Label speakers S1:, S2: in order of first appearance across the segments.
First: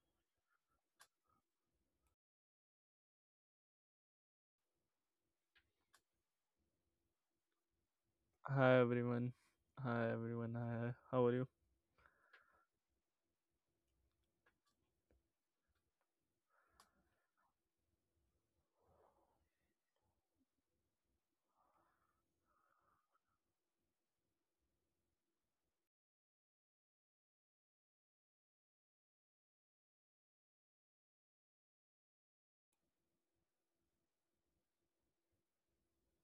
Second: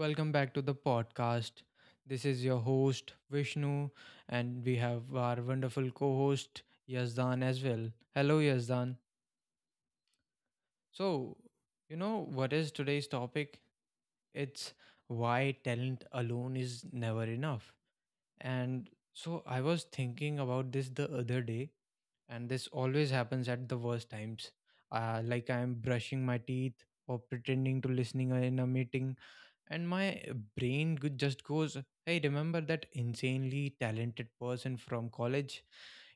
S1: Welcome back to the podcast. This is your host, Vishnu, and we have our wonderful co host, Yazdan, as well. Hello,
S2: Hi
S1: Yazdan.
S2: everyone. Hi everyone. Hi. How are
S1: So,
S2: you?
S1: you know what is today's topic? It's why talent alone is never enough. And so, I was thinking about this the other day, and this always happens at the worst times. Like I'm brushing my teeth or pretending to listening in a meeting and my just goes, hey, remember that insanely talented person from college?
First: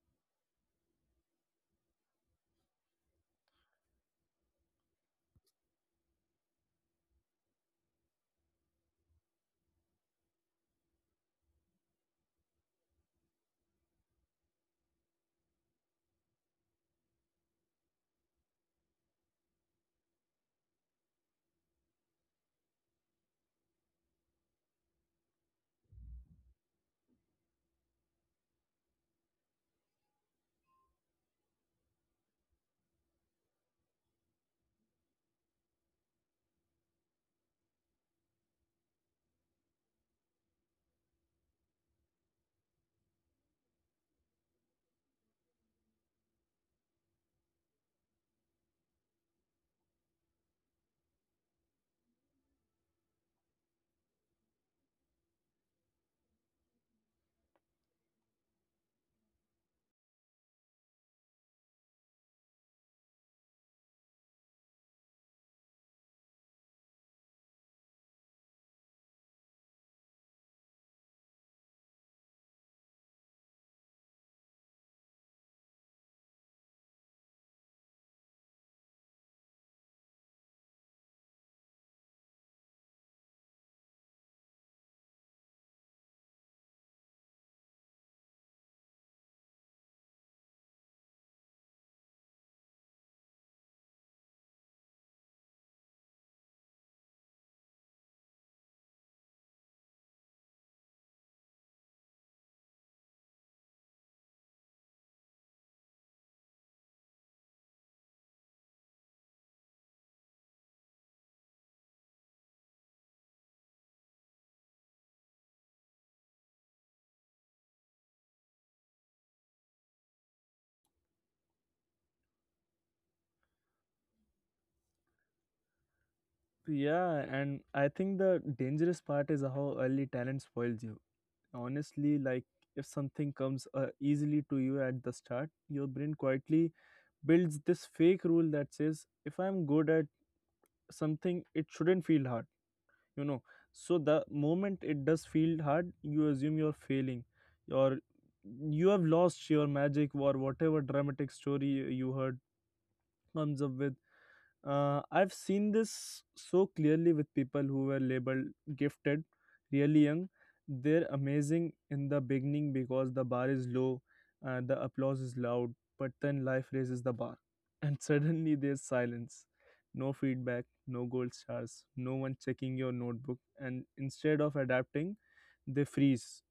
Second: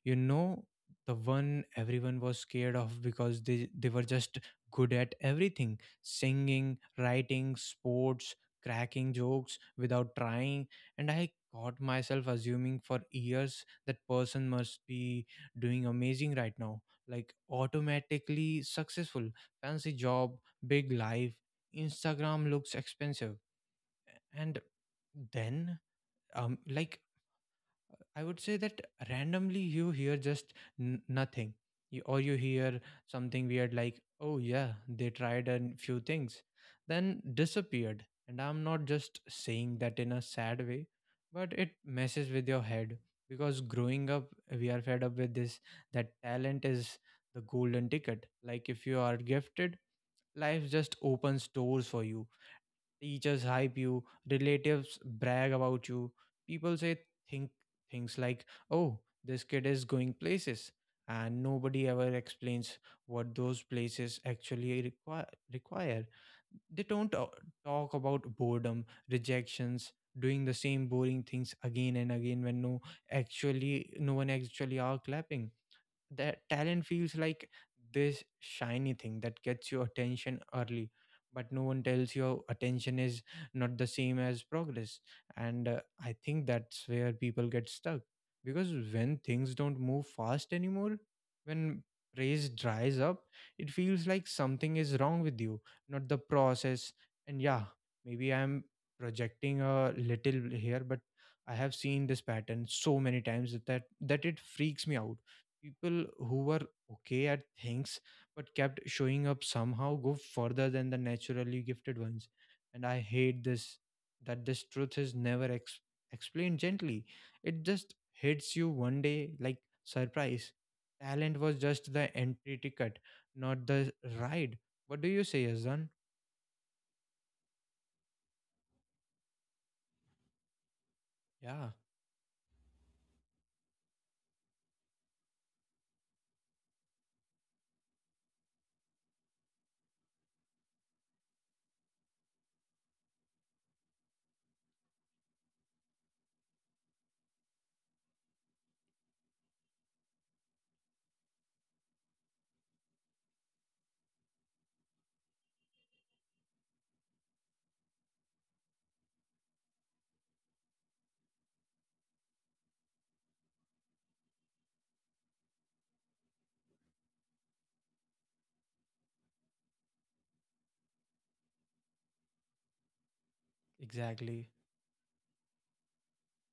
S1: You know, the one everyone was scared of because they were just good at everything: singing, writing, sports, cracking jokes without trying. And I caught myself assuming for years that person must be doing amazing right now, like automatically successful, fancy job, big life, Instagram looks expensive. And then, um like I would say that randomly you hear just nothing, or you hear something weird like, oh yeah, they tried a few things then disappeared. And I'm not just saying that in a sad way, but it messes with your head, because growing up we are fed up with this, that talent is the golden ticket. Like, if you are gifted, life just opens doors for you. Teachers hype you, relatives brag about you. People say think things like, "Oh, this kid is going places." And nobody ever explains what those places actually require. They don't talk about boredom, rejections, doing the same boring things again and again when actually no one actually are clapping. That talent feels like this shiny thing that gets your attention early, but no one tells you attention is not the same as progress. And I think that's where people get stuck, because when things don't move fast anymore, when praise dries up, it feels like something is wrong with you, not the process. And yeah, maybe I'm projecting a little here, but I have seen this pattern so many times that it freaks me out. People who were okay at things but kept showing up somehow go further than the naturally gifted ones. And I hate this, that this truth is never explained gently. It just hits you one day like, surprise, talent was just the entry ticket, not the ride. What do you say, azan?
S2: Yeah, and I think the dangerous part is how early talent spoils you.
S1: Yeah,
S2: Honestly, like if something comes easily to you at the start, your brain quietly builds this fake rule that says if I'm good at something, it shouldn't feel hard, you know. So the moment it does feel hard, you assume you're failing or you have lost your magic or whatever dramatic story you heard comes up with. I've seen this so clearly with people who were labeled gifted, really young. They're amazing in the beginning because the bar is low and the applause is loud, but then life raises the bar, and suddenly there's silence. No feedback, no gold stars, no one checking your notebook, and instead
S1: exactly.
S2: of adapting, they freeze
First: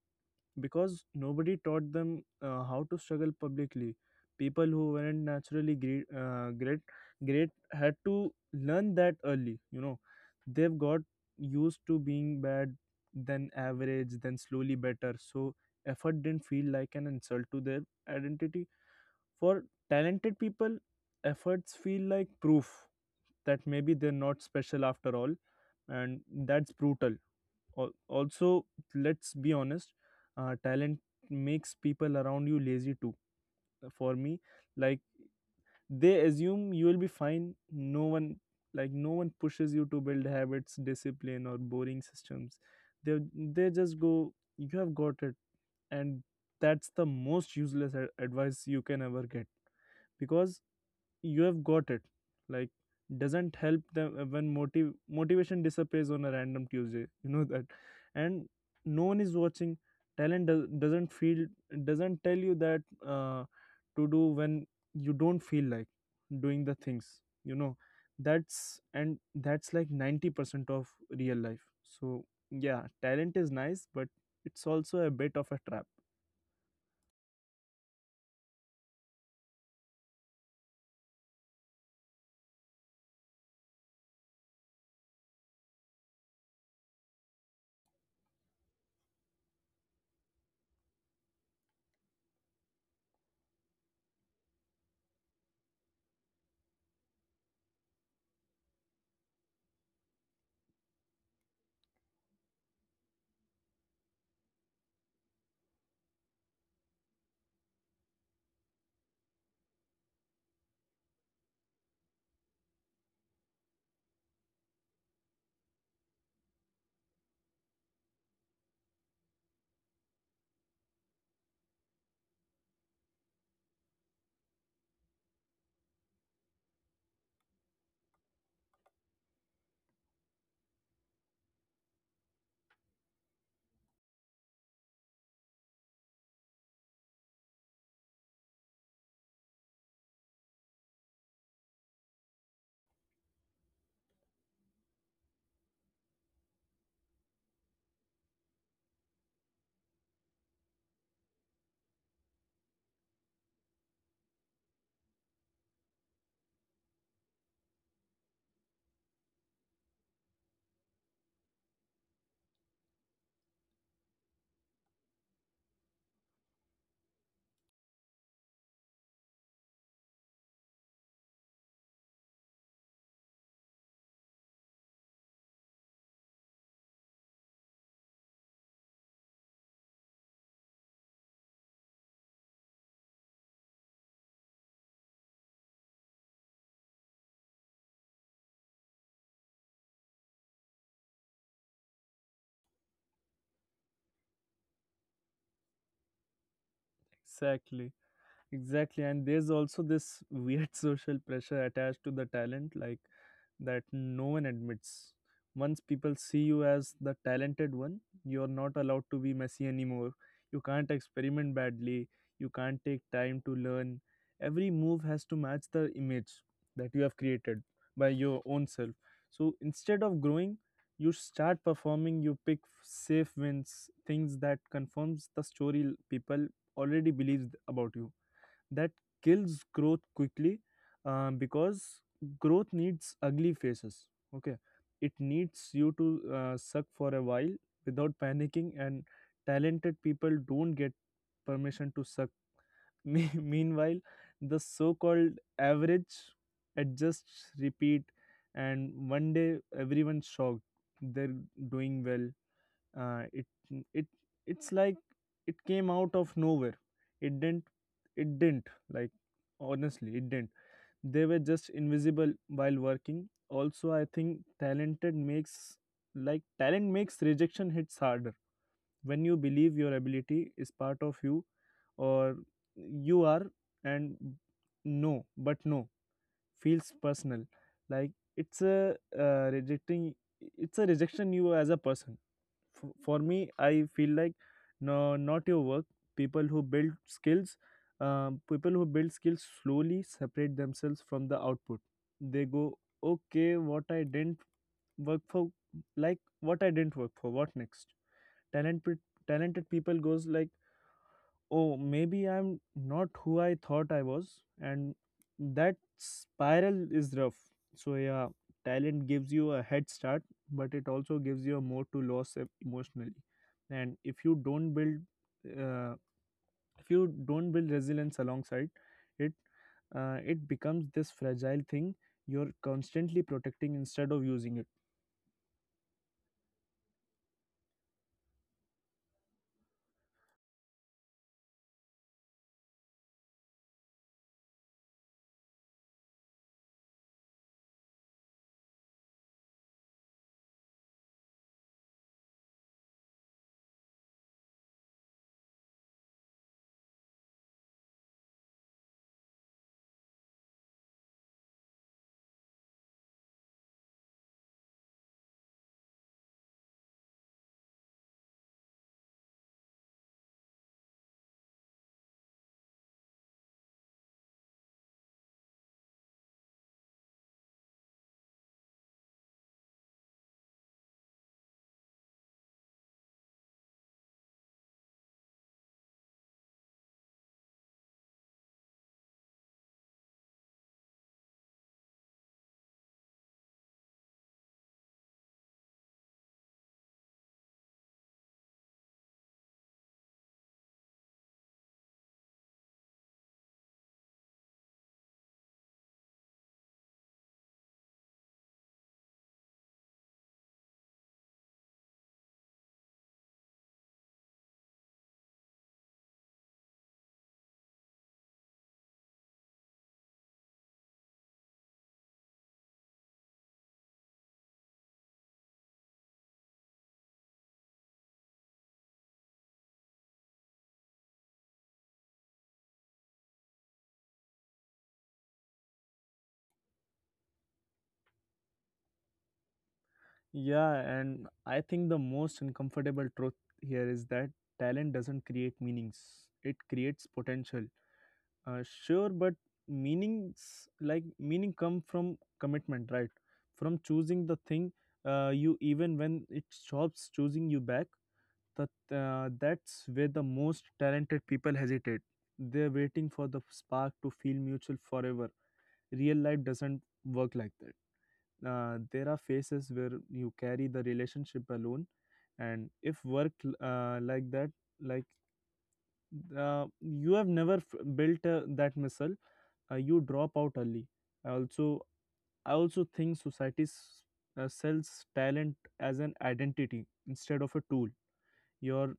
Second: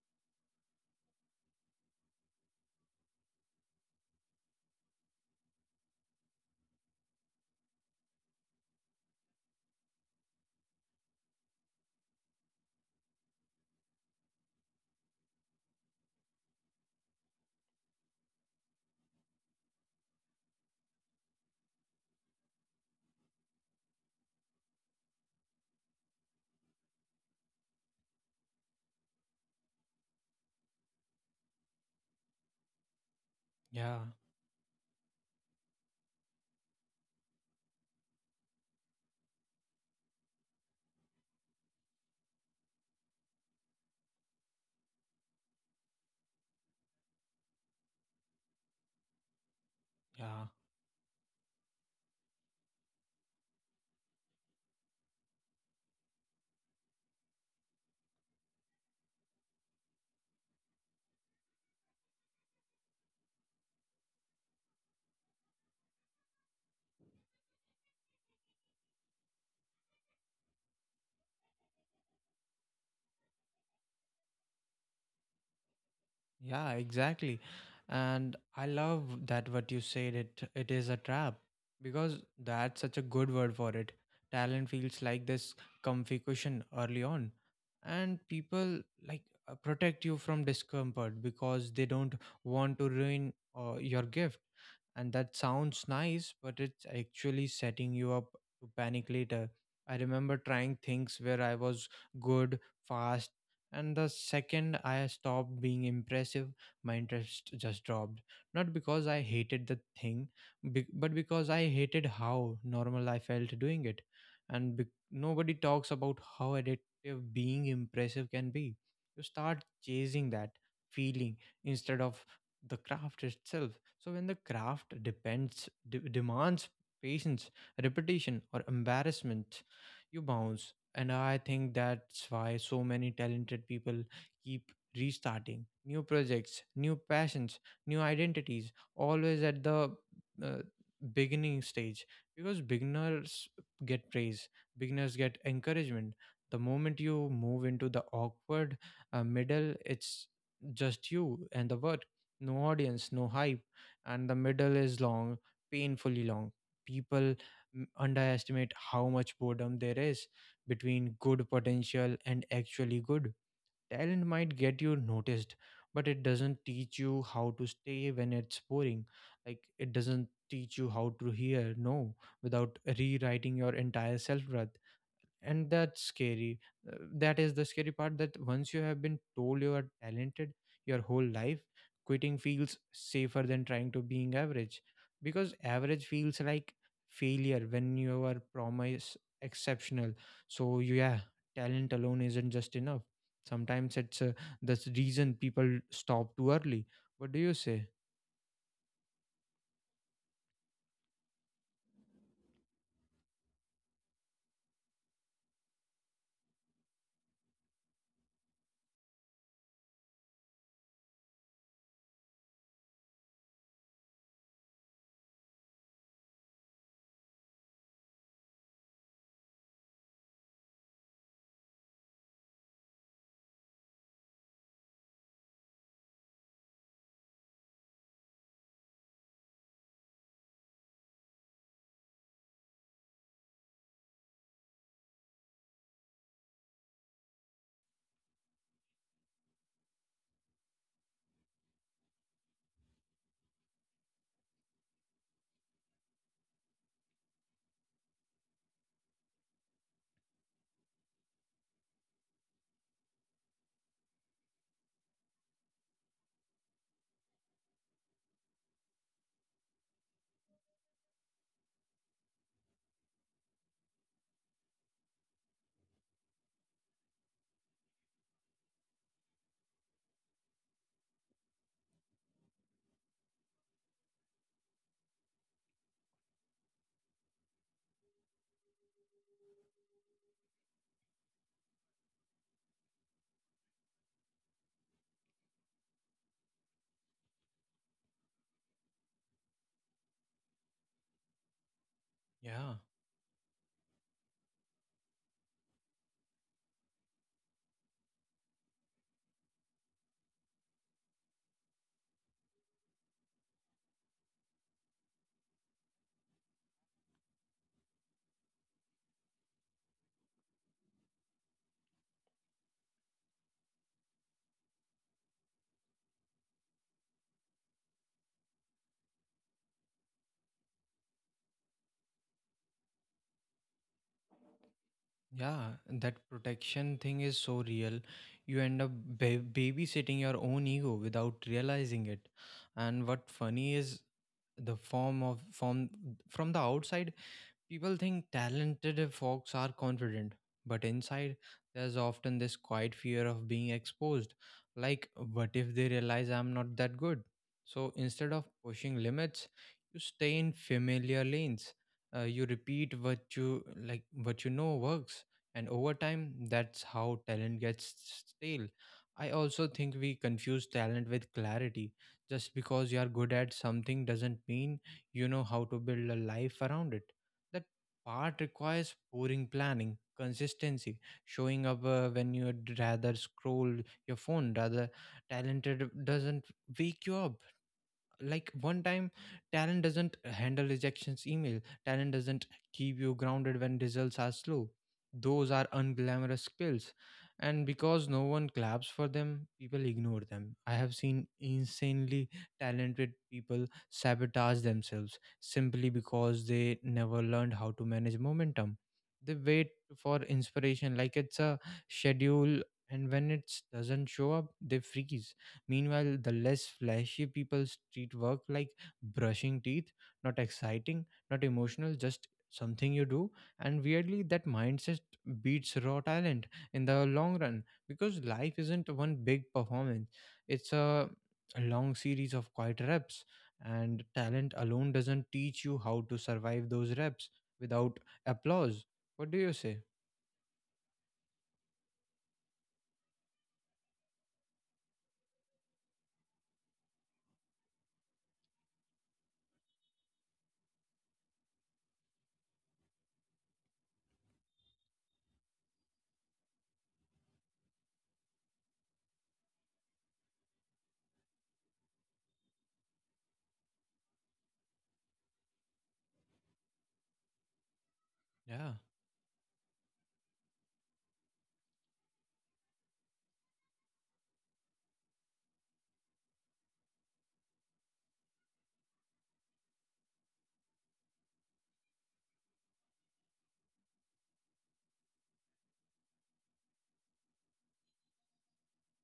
S2: because nobody taught them how to struggle publicly. People who weren't naturally great had to learn that early. You know, they've got used to being bad, then average, then slowly better. So effort didn't feel like an insult to their identity. For talented people, efforts feel like proof that maybe they're not special after all, and that's brutal. Also, let's be honest, talent makes people around you lazy too.
S1: Yeah,
S2: For me, like, they assume you will be fine. No one pushes you to build habits, discipline, or boring systems. They just go, you have got it. And that's the most useless advice you can ever get,
S1: yeah.
S2: because you have got it, like, doesn't help them when motive motivation disappears on a random Tuesday, you know that and no one is watching. Talent doesn't tell you that uh, to do when you don't feel like doing the things, you know. That's like 90% of real life. So yeah, talent is nice, but it's also a bit of a trap.
S1: Yeah, exactly. And I love that what you said, it is a trap, because that's such a good word for it. Talent feels like this comfy cushion early on, and people, like, protect you from discomfort because they don't want to ruin your gift. And that sounds nice, but it's actually setting you up to panic later. I remember trying things where I was good, fast, and the second I stopped being impressive, my interest just dropped. Not because I hated the thing, but because I hated how normal I felt doing it. And nobody talks about how addictive being impressive can be. You start chasing that feeling instead of the craft itself. So when the craft demands patience, repetition, or embarrassment, you bounce. And I think that's why so many talented people keep restarting, new projects, new passions, new identities, always at the uh, beginning stage, because beginners get praise, beginners get encouragement. The moment you move into the awkward middle, it's just you and the work, no audience, no hype. And the middle is long, painfully long. People underestimate how much boredom there is between good potential and actually good. Talent might get you noticed, but it doesn't teach you how to stay when it's boring. Like, it doesn't teach you how to hear no without rewriting your entire self, and that's scary. Uh, that is the scary part, that once you have been told you are talented your whole life, quitting feels safer than trying to being average, because average feels like failure when you are promised exceptional. So yeah, talent alone isn't just enough. Sometimes it's the reason people stop too early. What do you say?
S2: Exactly, exactly, and there's also this weird social pressure attached to the talent, like, that no one admits. Once people see you as the talented one, you're not allowed to be messy anymore. You can't experiment badly. You can't take time to learn. Every move has to match the image that you have created by your own self. So instead of growing, you start performing. You pick safe wins, things that confirms the story people already believes about you. That kills growth quickly, because growth needs ugly faces. Okay, it needs you to suck for a while without panicking, and talented people don't get permission to suck. Meanwhile, the so-called average adjusts, repeat, and one day everyone's shocked they're doing well. Uh, it it it's like it came out of nowhere. It didn't it didn't Like, honestly, it didn't. They were just invisible while working. Also, I think talent makes rejection hits harder. When you believe your ability is part of you, or you are, and no feels personal, like it's a rejecting it's a rejection you as a person. For me, I feel like no, not your work. People who build skills slowly separate themselves from the output. They
S1: Yeah.
S2: go, okay, what I didn't work for, like what I didn't work for. What next? Talented people goes like, oh, maybe I'm not who I thought I was. And that spiral is rough. So, yeah, talent gives you a head start, but it also gives you a moat to lose emotionally. And if you don't uh, build resilience alongside it, it becomes this fragile thing you're constantly protecting instead of using it.
S1: Yeah, that protection thing is so real. You end up babysitting your own ego without realizing it. And what funny is the form of from the outside, people think talented folks are confident, but inside there's often this quiet fear of being exposed. Like, what if they realize I'm not that good? So instead of pushing limits, you stay in familiar lanes. You repeat what you like, what you know works, and over time, that's how talent gets stale. I also think we confuse talent with clarity. Just because you are good at something doesn't mean you know how to build a life around it. That part requires pouring planning, consistency, showing up when you'd rather scroll your phone. Rather, talented doesn't wake you up like one time. Talent doesn't handle rejections email, talent doesn't keep you grounded when results are slow. Those are unglamorous skills, and because no one claps for them, people ignore them. I have seen insanely talented people sabotage themselves simply because they never learned how to manage momentum. They wait for inspiration like it's a schedule, and when it doesn't show up, they freeze. Meanwhile, the less flashy people treat work like brushing teeth, not exciting, not emotional, just something you do. And weirdly, that mindset beats raw talent in the long run, because life isn't one big performance, it's a long series of quiet reps. And talent alone doesn't teach you how to survive those reps without applause. What do you say?
S2: Yeah, and I think the most uncomfortable truth here is that talent doesn't create meanings. It creates potential. Sure, but meaning come from commitment, right? From choosing the thing, you, even when it stops choosing you back. That that's where the most talented people hesitate. They're waiting for the spark to feel mutual forever. Real life doesn't work like that
S1: Yeah.
S2: uh, there are phases where you carry the relationship alone. And if work like that like you have never built that muscle, you drop out early. I also I also think society sells talent as an identity instead of a tool. You're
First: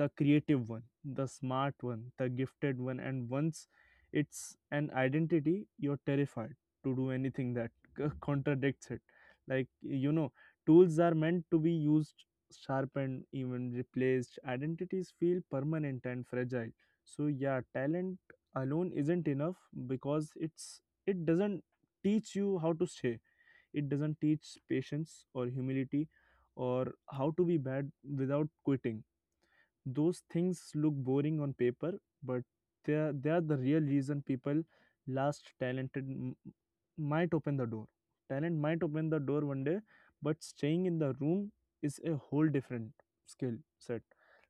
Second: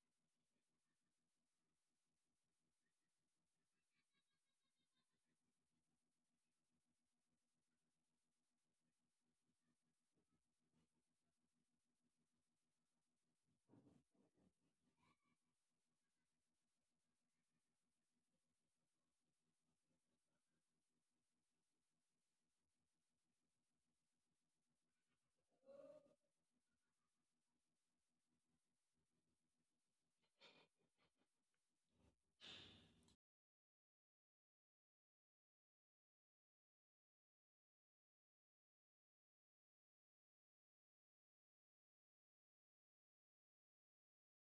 S2: the creative one, the smart one, the gifted one, and once it's an identity, you're terrified to do anything that contradicts it. Like, tools are meant to be used, sharpened, even replaced. Identities feel permanent and fragile. So yeah, talent alone isn't enough because it doesn't teach you how to stay. It doesn't teach patience or humility or how to be bad without quitting. Those things look boring on paper, but they are the real reason people last. Talented m- might open the door. Talent might open the door one day, but staying in the room is a whole different skill set.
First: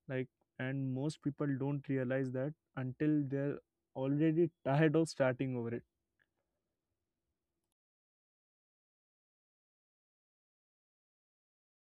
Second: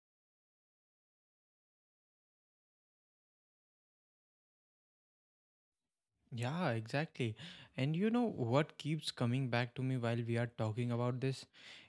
S2: Like, and most people don't realize that until they're already tired of starting over it.
S1: Yeah, exactly. And you know what keeps coming back to me while we are talking about this?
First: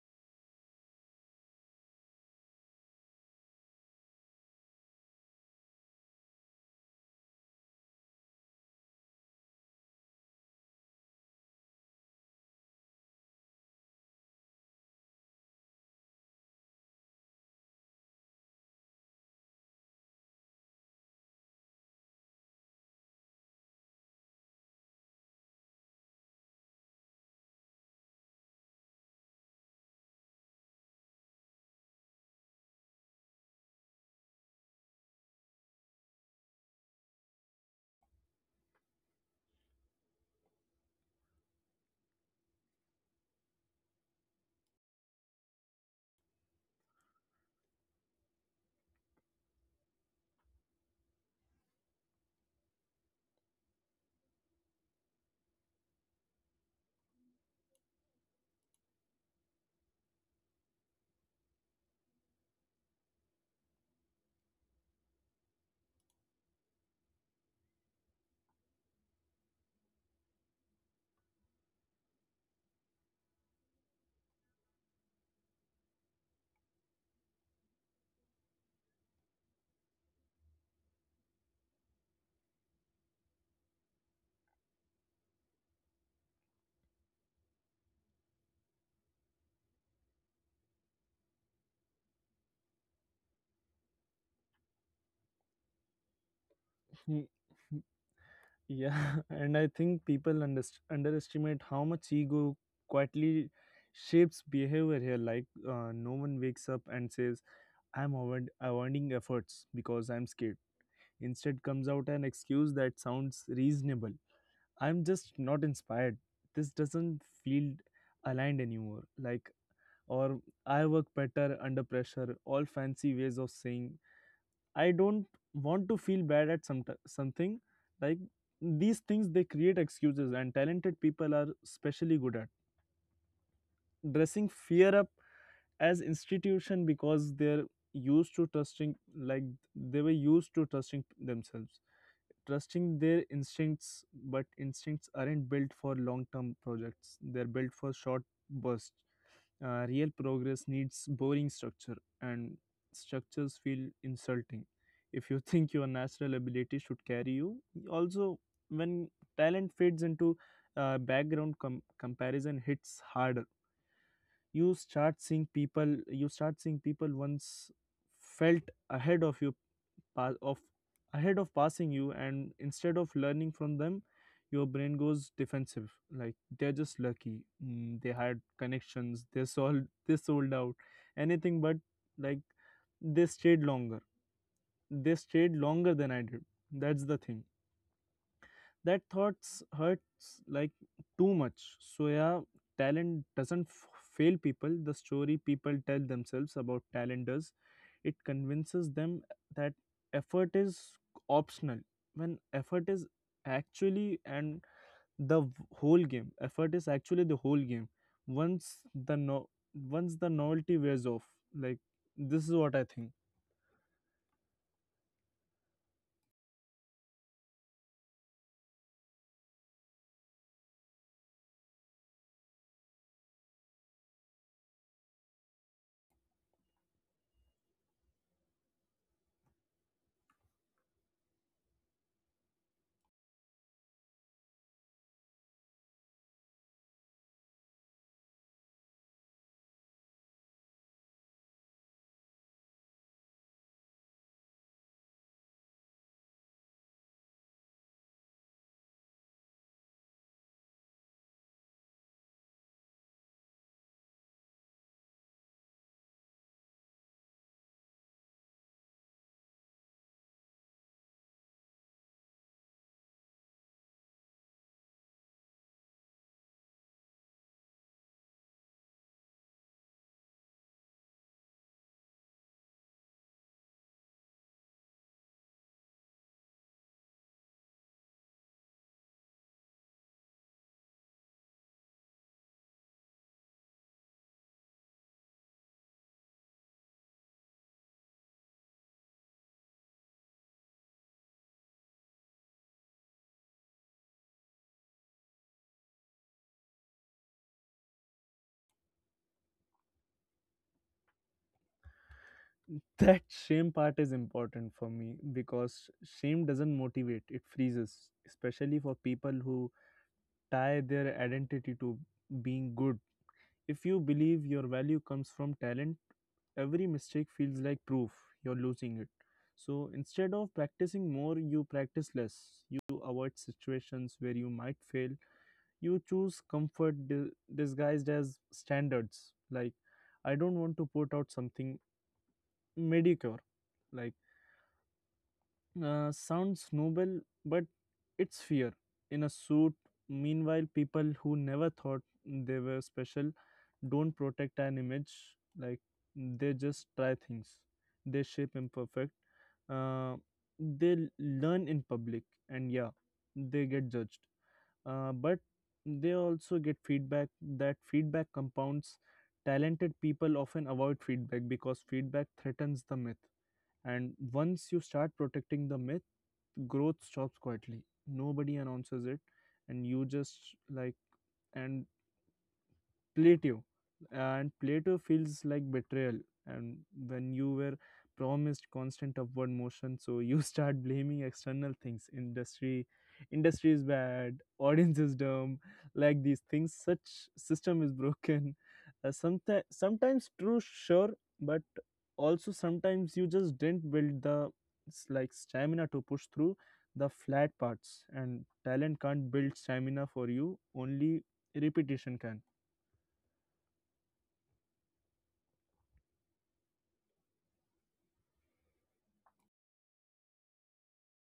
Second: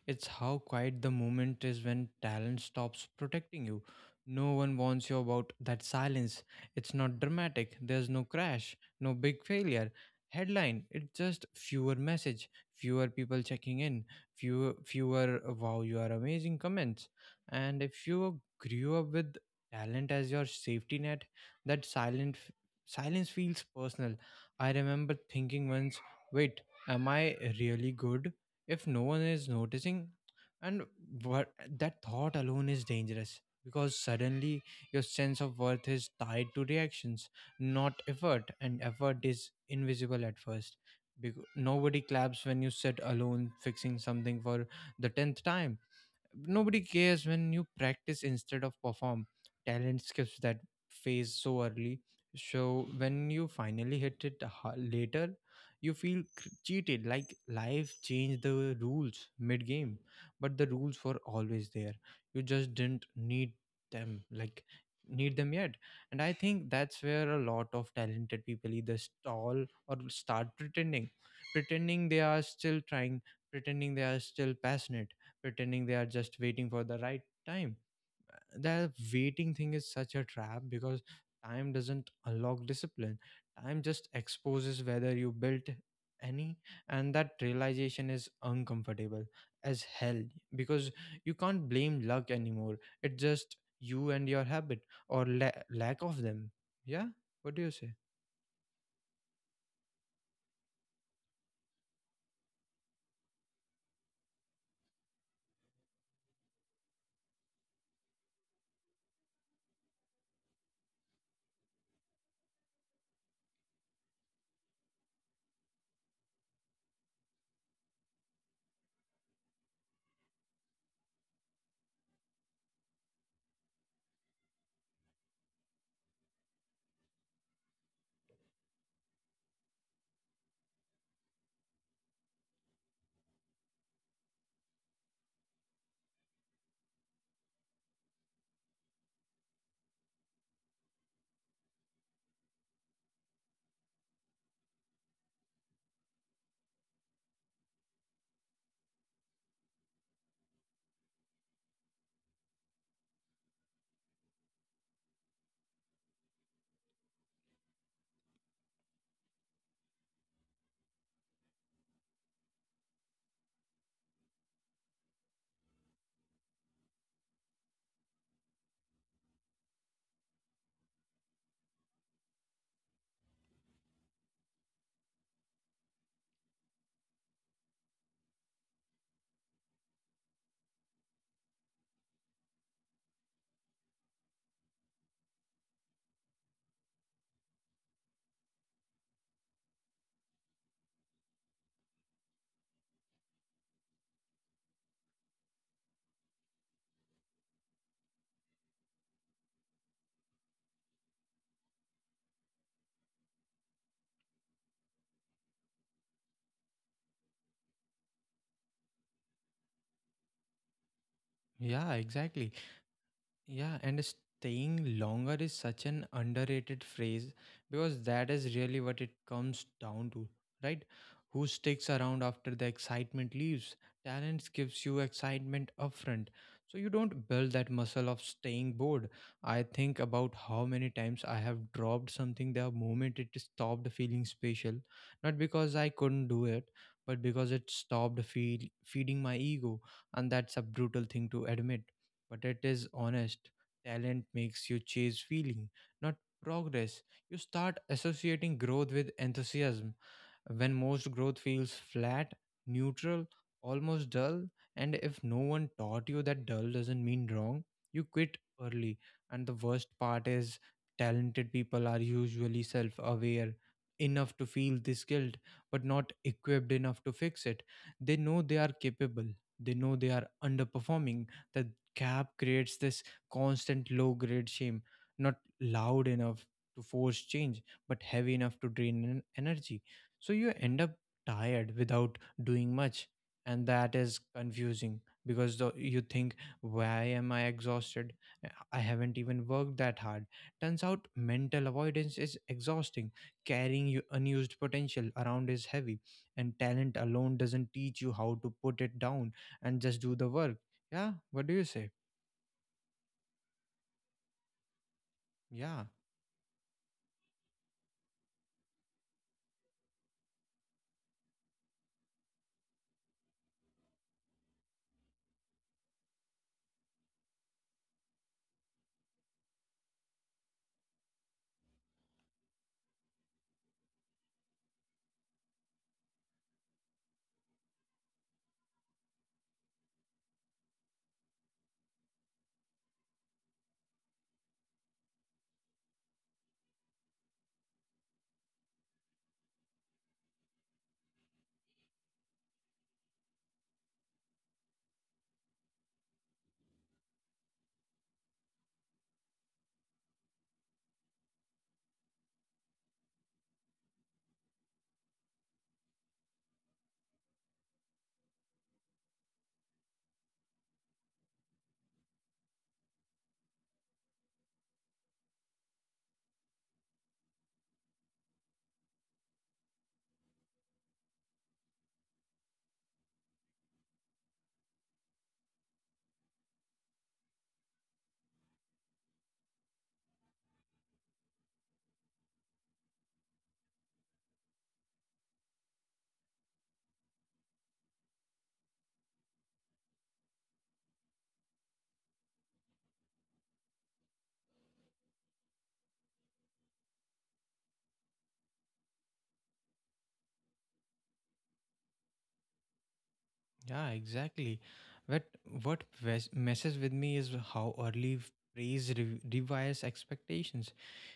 S1: It's how quiet the moment is when talent stops protecting you. No one warns you about that silence. It's not dramatic. There's no crash, no big failure. Headline, it's just fewer message, fewer people checking in, fewer wow you are amazing comments. And if you grew up with talent as your safety net, that silence feels personal. I remember thinking once, wait, am I really good if no one is noticing? And what that thought alone is dangerous, because suddenly your sense of worth is tied to reactions, not effort, and effort is invisible at first. Because nobody claps when you sit alone fixing something for the tenth time. Nobody cares when you practice instead of perform. Talent skips that phase so early. So when you finally hit it later, you feel cheated. Like life changed the rules mid game, but the rules were always there. You just didn't need them. Like, need them yet. And I think that's where a lot of talented people either stall or start pretending, pretending they are still trying, pretending they are still passionate, pretending they are just waiting for the right time. That waiting thing is such a trap, because time doesn't unlock discipline. Time just exposes whether you built any, and that realization is uncomfortable as hell, because you can't blame luck anymore. It's just you and your habit or lack of them. Yeah, what do you say?
S2: Yeah, and I think people underestimate how much ego quietly shapes behavior here. Like, no one wakes up and says, I'm avoiding efforts because I'm scared. Instead, comes out an excuse that sounds reasonable. I'm just not inspired. This doesn't feel aligned anymore. Or, I work better under pressure, all fancy ways of saying I don't want to feel bad at some something. Like, these things, they create excuses, and talented people are especially good at dressing fear up as institution, because they're used to trusting like they were used to trusting themselves, trusting their instincts, but instincts aren't built for long term projects, they're built for short bursts. Real progress needs boring structure, and structures feel insulting if you think your natural ability should carry you. Also, when talent fades into background, comparison hits harder. You start seeing people once felt ahead of you, pa- of ahead of passing you, and instead of learning from them your brain goes defensive, like, they're just lucky, they had connections, they sold out, anything but, like, they stayed longer they stayed longer than I did. That's the thing. That thoughts hurts like too much. So yeah, talent doesn't fail people, the story people tell themselves about talent does. It convinces them that effort is optional when effort is actually and the v- whole game effort is actually the whole game, once the no once the novelty wears off. Like,
S1: Yeah,
S2: this
S1: exactly.
S2: is what I think.
S1: Yeah, and staying longer is such an underrated phrase, because that is really what it comes down to, right? Who sticks around after the excitement leaves? Talents gives you excitement upfront. So you don't build that muscle of staying bored. I think about how many times I have dropped something the moment it stopped feeling special, not because I couldn't do it, but because it stopped feeding my ego, and that's a brutal thing to admit, but it is honest. Talent makes you chase feeling, not progress. You start associating growth with enthusiasm when most growth feels flat, neutral, almost dull, and if no one taught you that dull doesn't mean wrong, you quit early. And the worst part is, talented people are usually self aware enough to feel this guilt, but not equipped enough to fix it. They know they are capable, they know they are underperforming. The gap creates this constant low grade shame, not loud enough to force change, but heavy enough to drain energy, so you end up tired without doing much. And that is confusing because you think, why am I exhausted? I haven't even worked that hard. Turns out mental avoidance is exhausting. Carrying your unused potential around is heavy, and talent alone doesn't teach you how to put it down and just do the work. Yeah, what do you say?
S2: That shame part is important for me
S1: Yeah,
S2: because shame doesn't motivate, it freezes, especially for people who tie their identity to being good. If you believe your value comes from talent, every mistake feels like proof you're losing it. So instead of practicing more, you practice less. You avoid situations where you might fail. You choose comfort disguised as standards. Like, I don't want to put out something mediocre. Like, uh, sounds noble, but it's fear. In a suit, meanwhile, people who never thought they were special don't protect an image. Like, they just try things. They shape imperfect. Uh, they learn in public, and yeah, they get judged, but they also get feedback. That feedback compounds. Talented people often avoid feedback because feedback threatens the myth, and once you start protecting the myth, growth stops quietly. Nobody announces it, and you just like, and Plato Plato feels like betrayal. And when you were promised constant upward motion, so you start blaming external things. Industry is bad. Audience is dumb. Like, these things, such system is broken. Sometimes, true, sure, but also sometimes you just didn't build the stamina to push through the flat parts. And talent can't build stamina for you, only repetition can.
S1: yeah, Exactly. But what messes with me is how early praise rewires expectations.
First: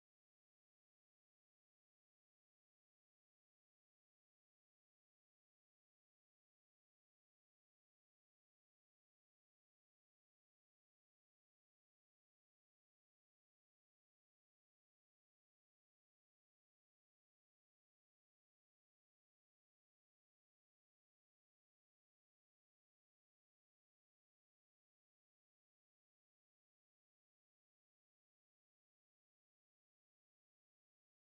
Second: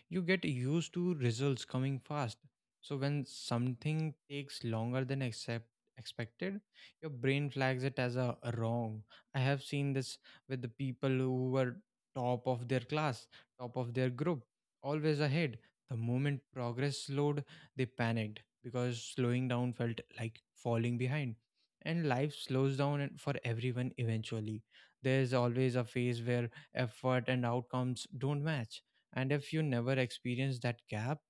S1: You get used to results coming fast. So when something takes longer than expected, your brain flags it as a wrong. I have seen this with the people who were top of their class, top of their group, always ahead. The moment progress slowed, they panicked because slowing down felt like falling behind. And life slows down for everyone eventually. There's always a phase where effort and outcomes don't match, and if you never experience that gap,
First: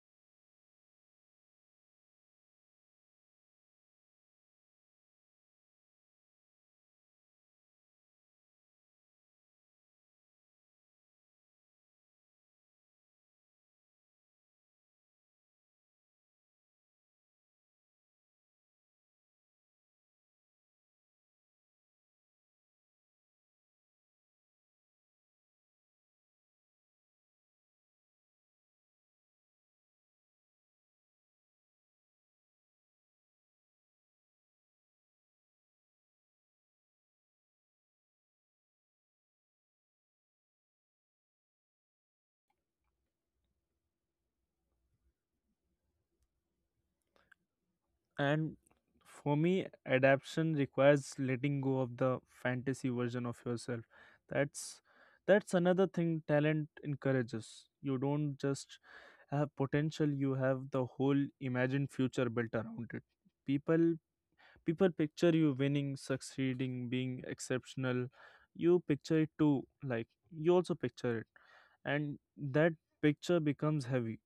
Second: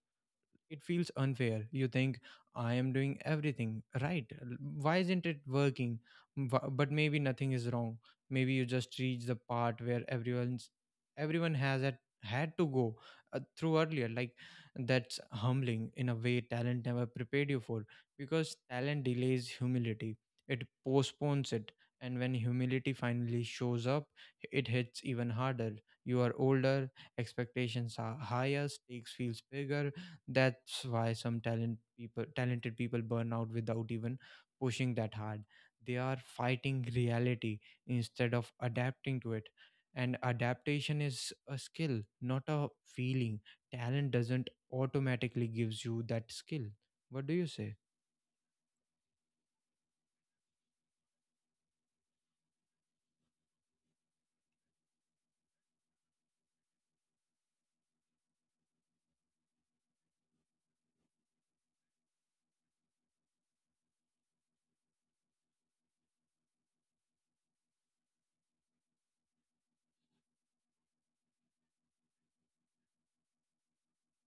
S1: it feels unfair. You think, I am doing everything right. Why isn't it working? But maybe nothing is wrong. Maybe you just reach the part where everyone's everyone has had had to go through earlier. Like, that's humbling in a way talent never prepared you for, because talent delays humility. It postpones it. And when humility finally shows up, it hits even harder. You are older, expectations are higher, stakes feels bigger. That's why some talented people burn out without even pushing that hard. They are fighting reality instead of adapting to it. And adaptation is a skill, not a feeling. Talent doesn't automatically gives you that skill. What do you say?
S2: And for me, adaptation requires letting go of the fantasy version of yourself. That's that's another thing talent encourages. You don't just have potential, you have the whole imagined future built around it. People people picture you winning, succeeding, being exceptional. You picture it too. like you also picture it, and that picture becomes heavy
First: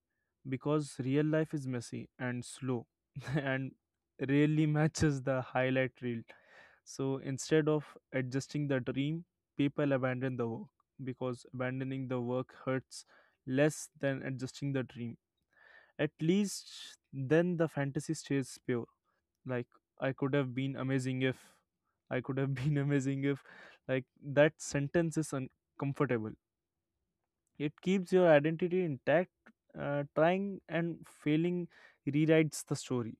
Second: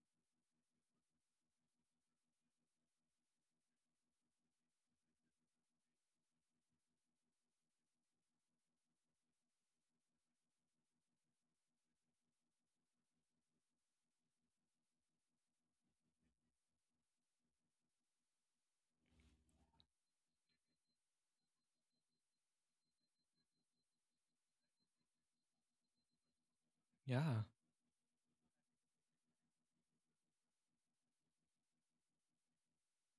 S2: because real life is messy and slow and rarely matches the highlight reel. So instead of adjusting the dream, people abandon the work, because abandoning the work hurts less than adjusting the dream. At least then the fantasy stays pure. Like, I could have been amazing if, I could have been amazing if. Like, that sentence is uncomfortable.
S1: Yeah,
S2: It keeps your identity intact. Trying and failing rewrites the story.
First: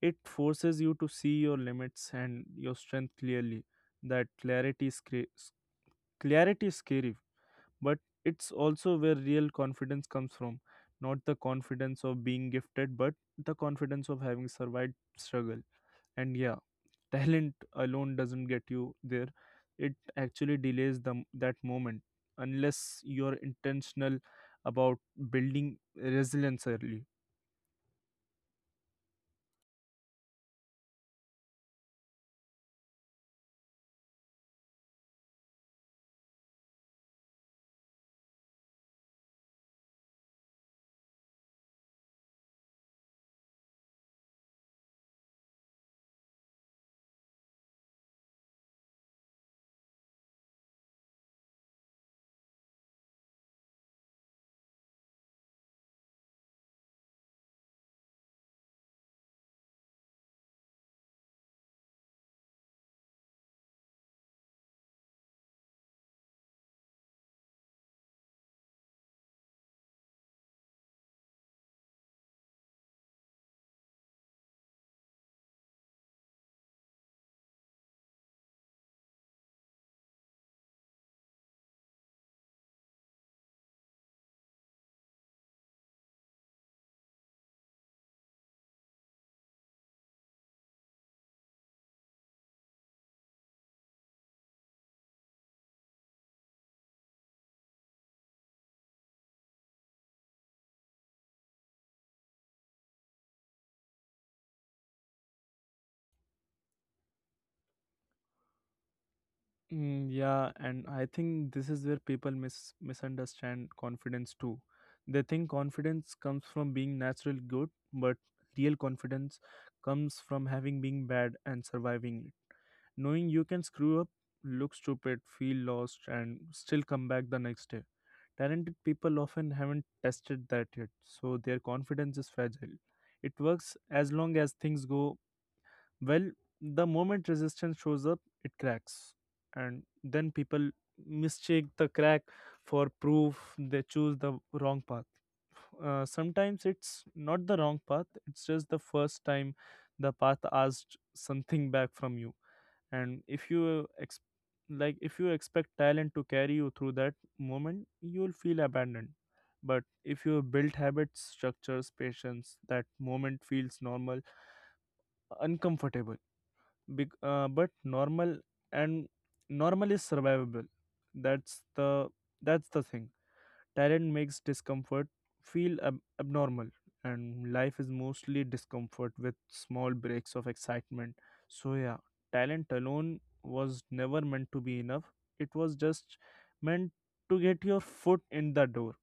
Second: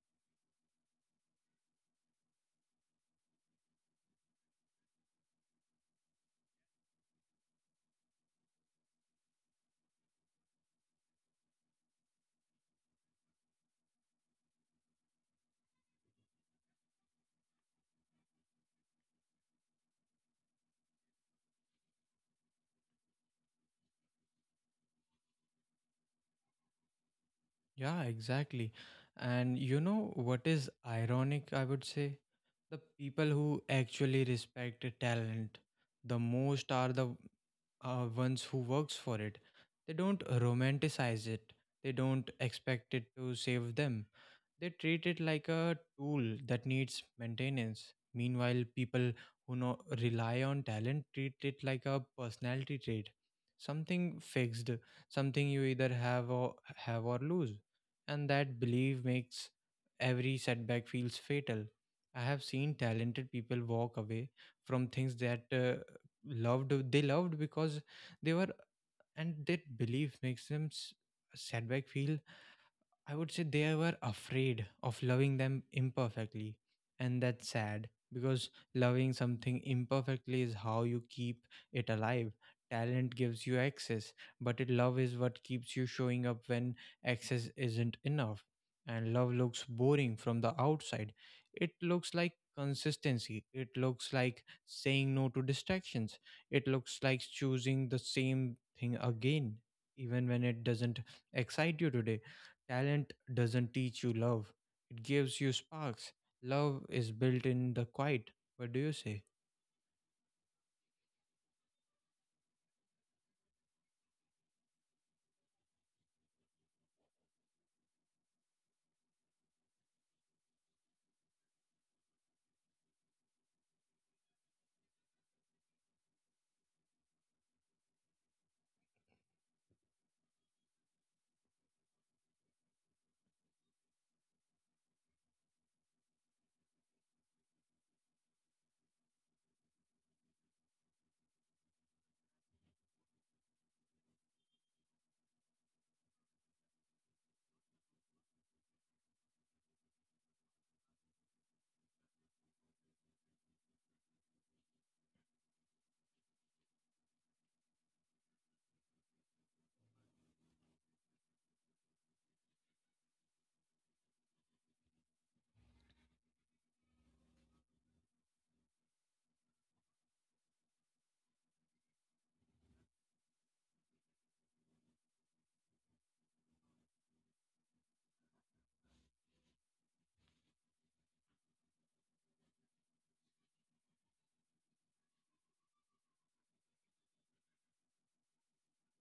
S2: It forces you to see your limits and your strength clearly. That clarity is scary, but it's also where real confidence comes from. Not the confidence of being gifted, but the confidence of having survived struggle. And yeah, talent alone doesn't get you there. It actually delays them that moment, unless you're intentional about building resilience early.
S1: yeah, exactly. And you know what is ironic, I would say? The people who actually respect the talent the most are the ones who works for it. They don't romanticize it. They don't expect it to save them. They treat it like a tool that needs maintenance. Meanwhile, people who no rely on talent treat it like a personality trait, something fixed, something you either have or lose. And that belief makes every setback feels fatal. I have seen talented people walk away from things that loved they loved, because they were and that belief makes them s- setback feel I would say they were afraid of loving them imperfectly. And that's sad, because loving something imperfectly is how you keep it alive. Talent gives you access, but love is what keeps you showing up when access isn't enough. And love looks boring from the outside. It looks like consistency. It looks like saying no to distractions. It looks like choosing the same thing again, even when it doesn't excite you today. Talent doesn't teach you love, it gives you sparks. Love is built in the quiet. What do you say?
S2: Yeah, and I think this is where people misunderstand confidence too. They think confidence comes from being natural good, but real confidence comes from having been bad and surviving. Knowing you can screw up, look stupid, feel lost, and still come back the next day. Talented people often haven't tested that yet, so their confidence is fragile. It works as long as things go well. The moment resistance shows up, it cracks, and then people mistake the crack for proof they choose the wrong path. Sometimes it's not the wrong path, it's just the first time the path asked something back from you. And if like if you expect talent to carry you through that moment, you'll feel abandoned. But if you build habits, structures, patience, that moment feels normal. Uncomfortable, big, but normal. And normal is survivable. that's the that's the thing. Talent makes discomfort feel abnormal, and life is mostly discomfort with small breaks of excitement. So, yeah, talent alone was never meant to be enough, it was just meant to get your foot in the door.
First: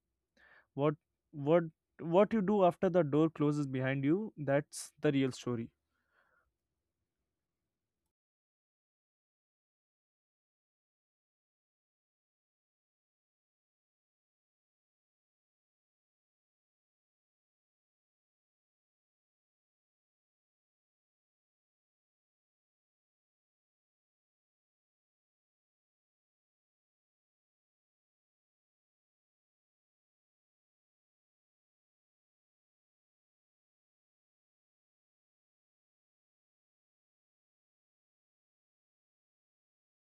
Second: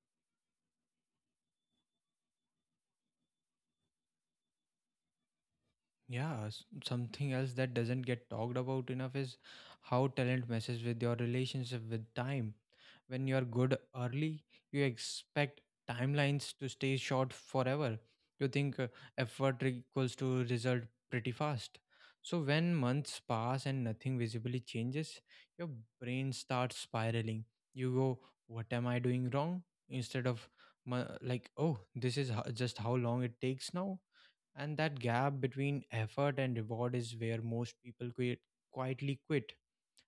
S2: What, what, what you do after the door closes behind you, that's the real story.
S1: Something else that doesn't get talked about enough is how talent messes with your relationship with time. When you're good early, you expect timelines to stay short forever. You think effort equals to result pretty fast. So when months pass and nothing visibly changes, your brain starts spiraling. You go, "What am I doing wrong?" instead of like, "Oh, this is just how long it takes now." And that gap between effort and reward is where most people quit, quietly quit,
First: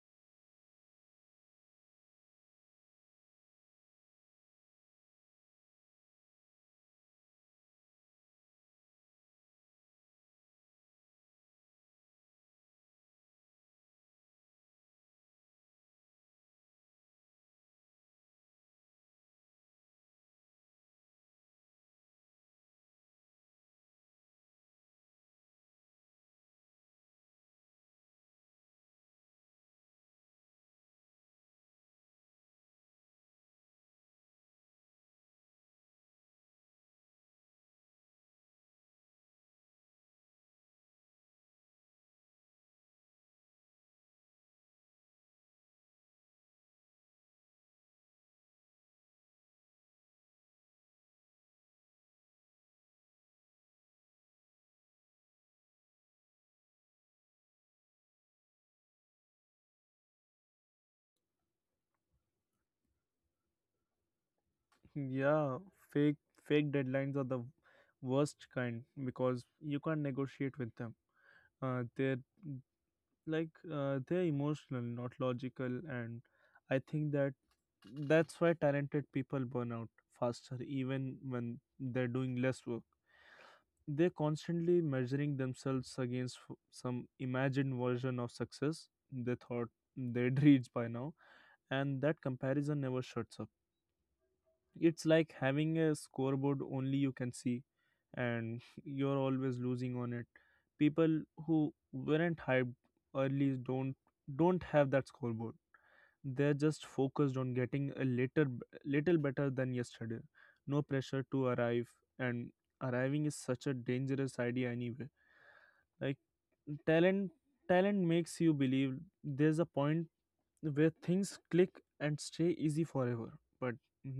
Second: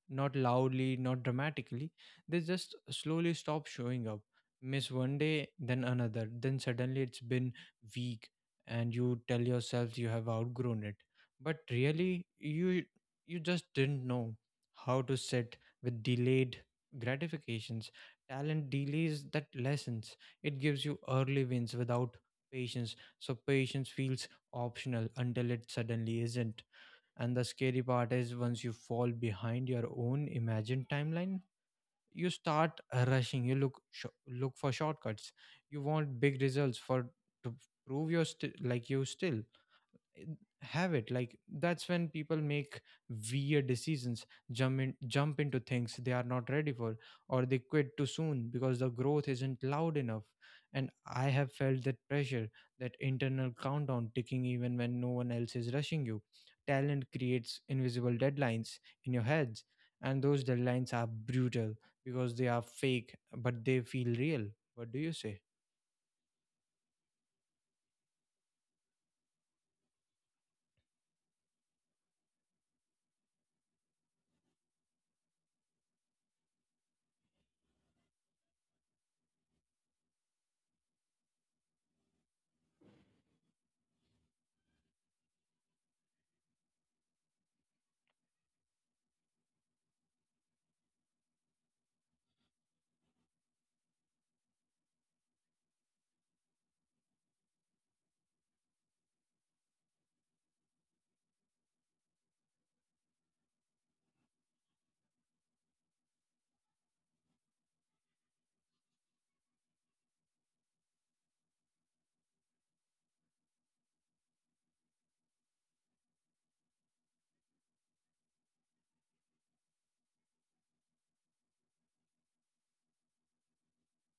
S1: not loudly, not dramatically. They just slowly stop showing up. Miss one day, then another, then suddenly it's been week, and you tell yourself you have outgrown it. But really, you just didn't know how to sit with delayed gratifications. Talent delays that lessons. It gives you early wins without patience. So patience feels optional until it suddenly isn't. And the scary part is, once you fall behind your own imagined timeline, you start rushing. You look look for shortcuts. You want big results for to prove your like you still have it. Like that's when people make weird decisions, jump into things they are not ready for, or they quit too soon because the growth isn't loud enough. And I have felt that pressure, that internal countdown ticking even when no one else is rushing you. Talent creates invisible deadlines in your heads, and those deadlines are brutal because they are fake but they feel real. What do you say?
S2: Yeah, fake fake deadlines are the worst kind because you can't negotiate with them. Uh, they're they're emotional, not logical. And I think that's why talented people burn out faster, even when they're doing less work. They're constantly measuring themselves against some imagined version of success they thought they'd reach by now, and that comparison never shuts up. It's like having a scoreboard only you can see, and you're always losing on it. People who weren't hyped early don't have that scoreboard. They're just focused on getting a little better than yesterday. No pressure to arrive. And arriving is such a dangerous idea anyway. Like, talent talent makes you believe there's a point where things click and stay easy forever, but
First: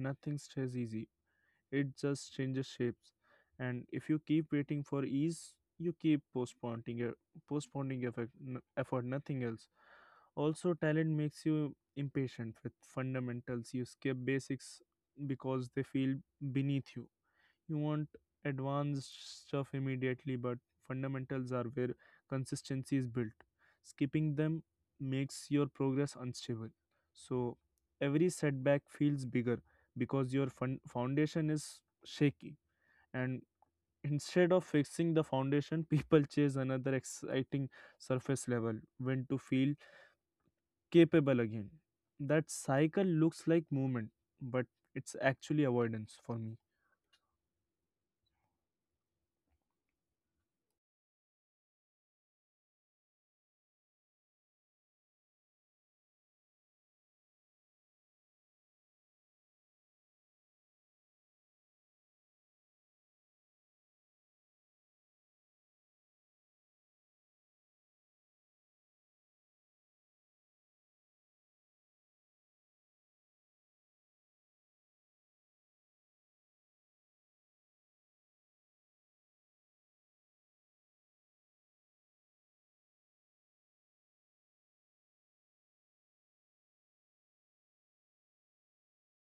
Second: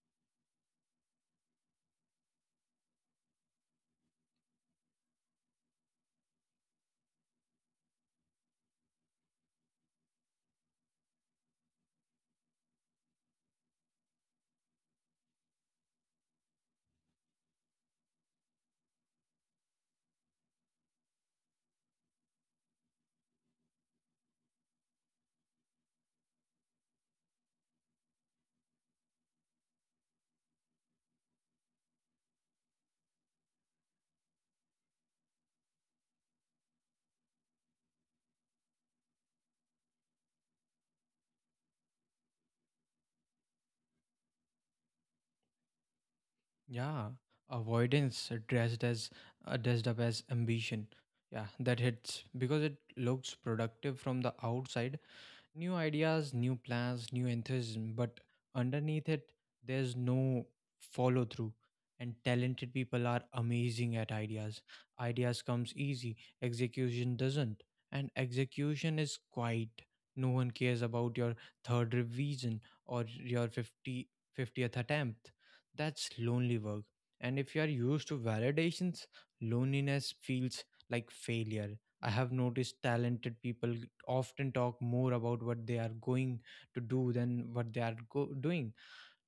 S2: nothing stays easy. It just changes shapes. And if you keep waiting for ease, you keep postponing your effort, nothing else. Also, talent makes you impatient with fundamentals. You skip basics because they feel beneath you. You want advanced stuff immediately, but fundamentals are where consistency is built. Skipping them makes your progress unstable, so every setback feels bigger because your foundation is shaky. And instead of fixing the foundation, people chase another exciting surface level when to feel capable again. That cycle looks like movement, but it's actually avoidance for me.
S1: Yeah, avoidance dressed up as ambition. Yeah, that hits because it looks productive from the outside: new ideas, new plans, new enthusiasm, but underneath it, there's no follow through. And talented people are amazing at ideas. Ideas comes easy, execution doesn't. And execution is quiet. No one cares about your third revision or your 50-50th attempt. That's lonely work. And if you are used to validations, loneliness feels like failure. I have noticed talented people often talk more about what they are going to do than what they are doing,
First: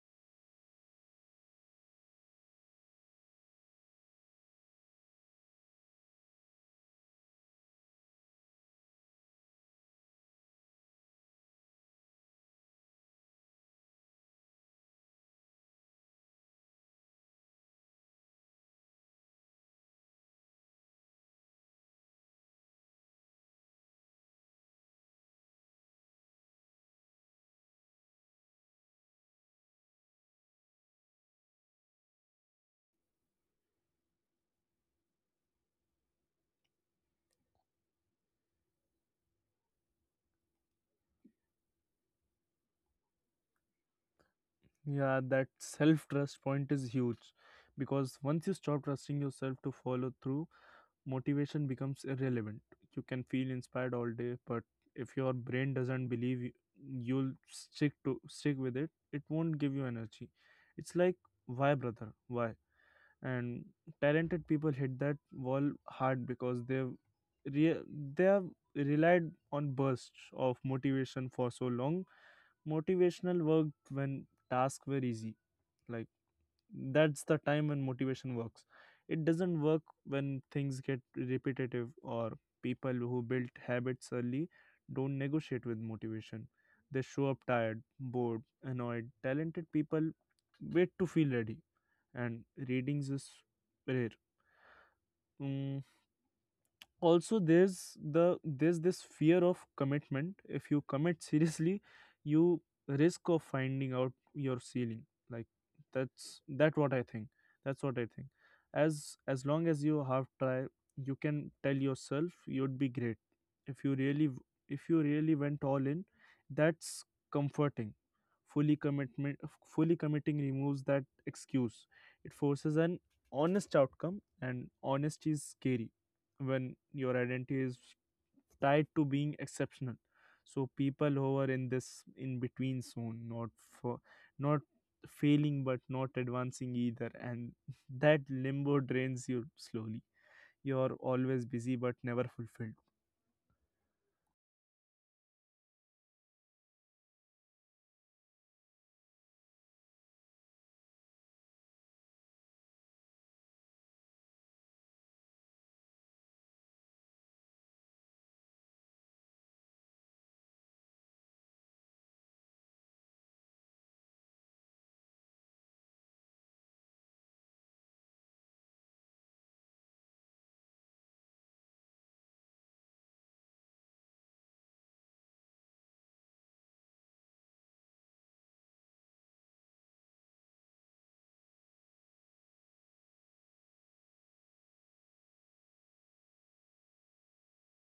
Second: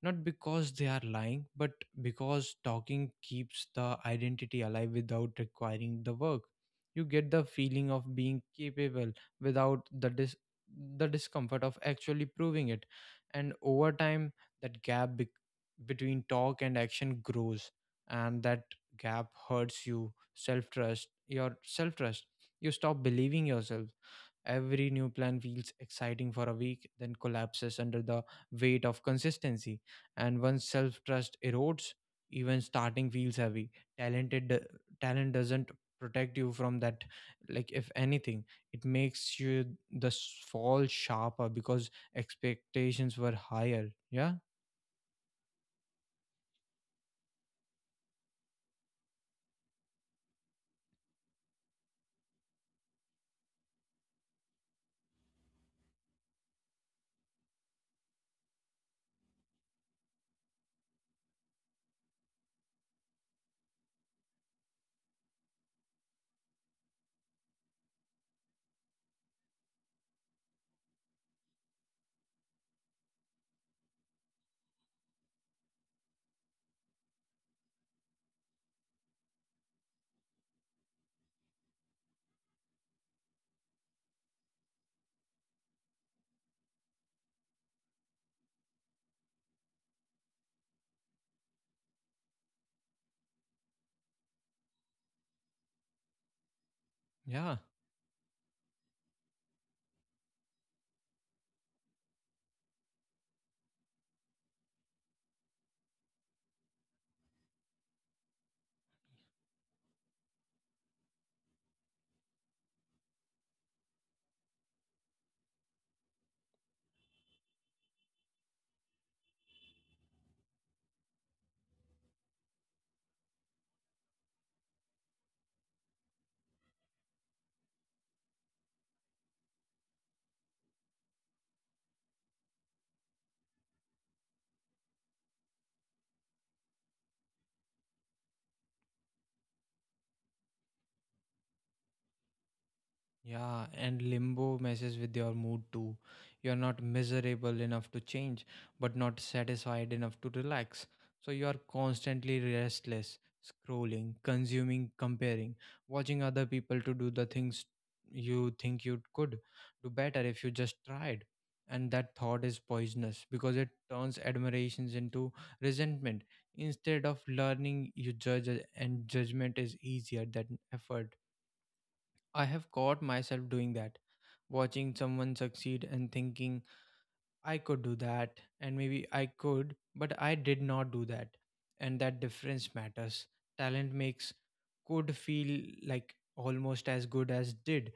S1: not because they are lying, but because talking keeps the identity alive without requiring the work. You get the feeling of being capable without the discomfort of actually proving it. And over time, that gap bec between talk and action grows, and that gap hurts your self trust. You stop believing yourself. Every new plan feels exciting for a week, then collapses under the weight of consistency. And once self trust erodes, even starting feels heavy. Talented talent doesn't protect you from that. Like, if anything, it makes you fall sharper because expectations were higher. Yeah,
S2: Yeah, that self trust point is huge, because once you stop trusting yourself to follow through, motivation becomes irrelevant. You can feel inspired all day, but if your brain doesn't believe you, you'll stick with it, it won't give you energy. It's like, why brother? Why? And talented people hit that wall hard because re- they have relied on bursts of motivation for so long. Motivational worked when tasks were easy. Like, that's the time when motivation works. It doesn't work when things get repetitive. Or people who built habits early don't negotiate with motivation. They show up tired, bored, annoyed. Talented people wait to feel ready, and readings is rare. Mm, Also,
S1: yeah.
S2: there's this fear of commitment. If you commit seriously, you risk of finding out your ceiling. Like, that's that what i think that's what I think. As long as you have try, you can tell yourself you'd be great if you really if you really went all in. That's comforting. Fully commitment fully committing removes that excuse. It forces an honest outcome, and honesty is scary when your identity is tied to being exceptional. So people who are in this in between zone, for not failing but not advancing either, and that limbo drains you slowly. You're always busy but never fulfilled.
S1: Yeah, and limbo messes with your mood too. You're not miserable enough to change, but not satisfied enough to relax. So you are constantly restless, scrolling, consuming, comparing, watching other people to do the things you think you could do better if you just tried. And that thought is poisonous, because it turns admirations into resentment. Instead of learning, you judge, and judgment is easier than effort. I have caught myself doing that, watching someone succeed and thinking, I could do that, and maybe I could, but I did not do that. And that difference matters. Talent makes could feel like almost as good as did,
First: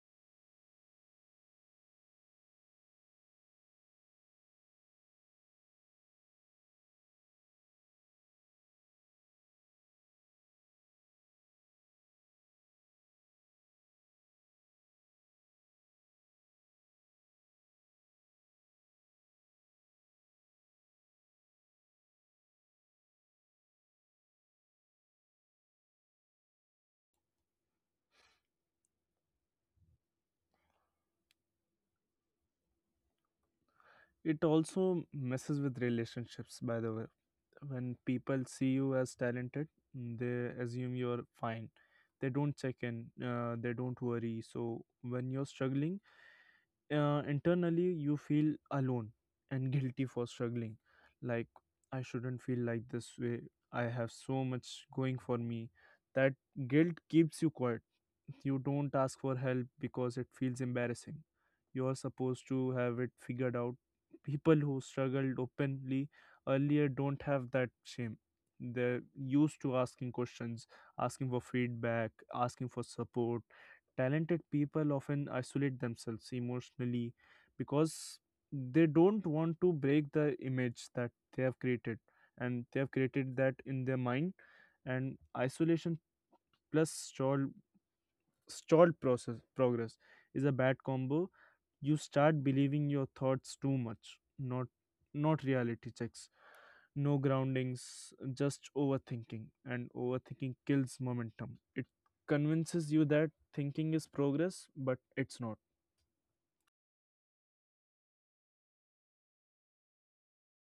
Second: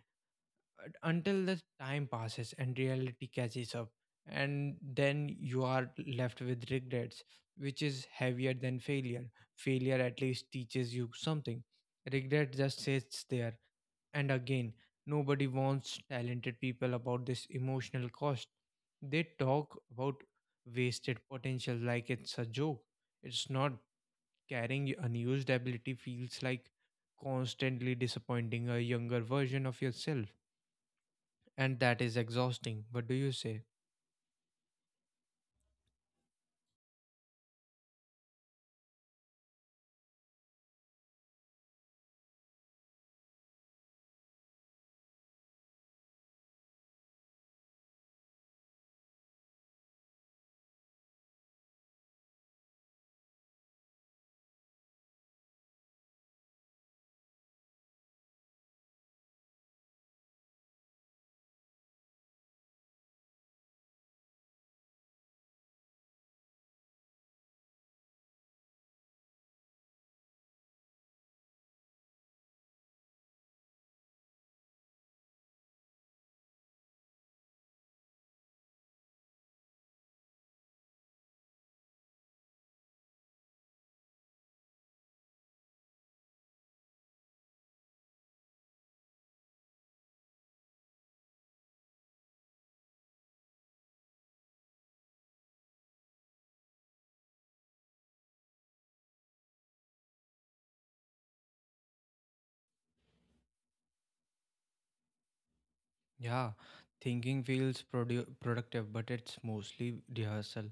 S1: until the time passes and reality catches up, and then you are left with regrets, which is heavier than failure. Failure at least teaches you something, regret just sits there. And again, nobody warns talented people about this emotional cost. They talk about wasted potential like it's a joke. It's not. Carrying unused ability feels like constantly disappointing a younger version of yourself, and that is exhausting. What do you say?
S2: It also messes with relationships, by the way. When people see you as talented, they assume you're fine. They don't check in, they don't worry. So when you're struggling internally, you feel alone and guilty for struggling. Like, I shouldn't feel like this way. I have so much going for me. That guilt keeps you quiet. You don't ask for help because it feels embarrassing. You are supposed to have it figured out. People who struggled openly earlier don't have that shame. They're used to asking questions, asking for feedback, asking for support. Talented people often isolate themselves emotionally because they don't want to break the image that they have created, and they have created that in their mind. And isolation plus stalled stalled process progress is a bad combo. You start believing your thoughts too much. Not not reality checks, no groundings, just overthinking. And overthinking kills momentum. It convinces you that thinking is progress, but it's not.
S1: Yeah, thinking feels productive, but it's mostly rehearsal.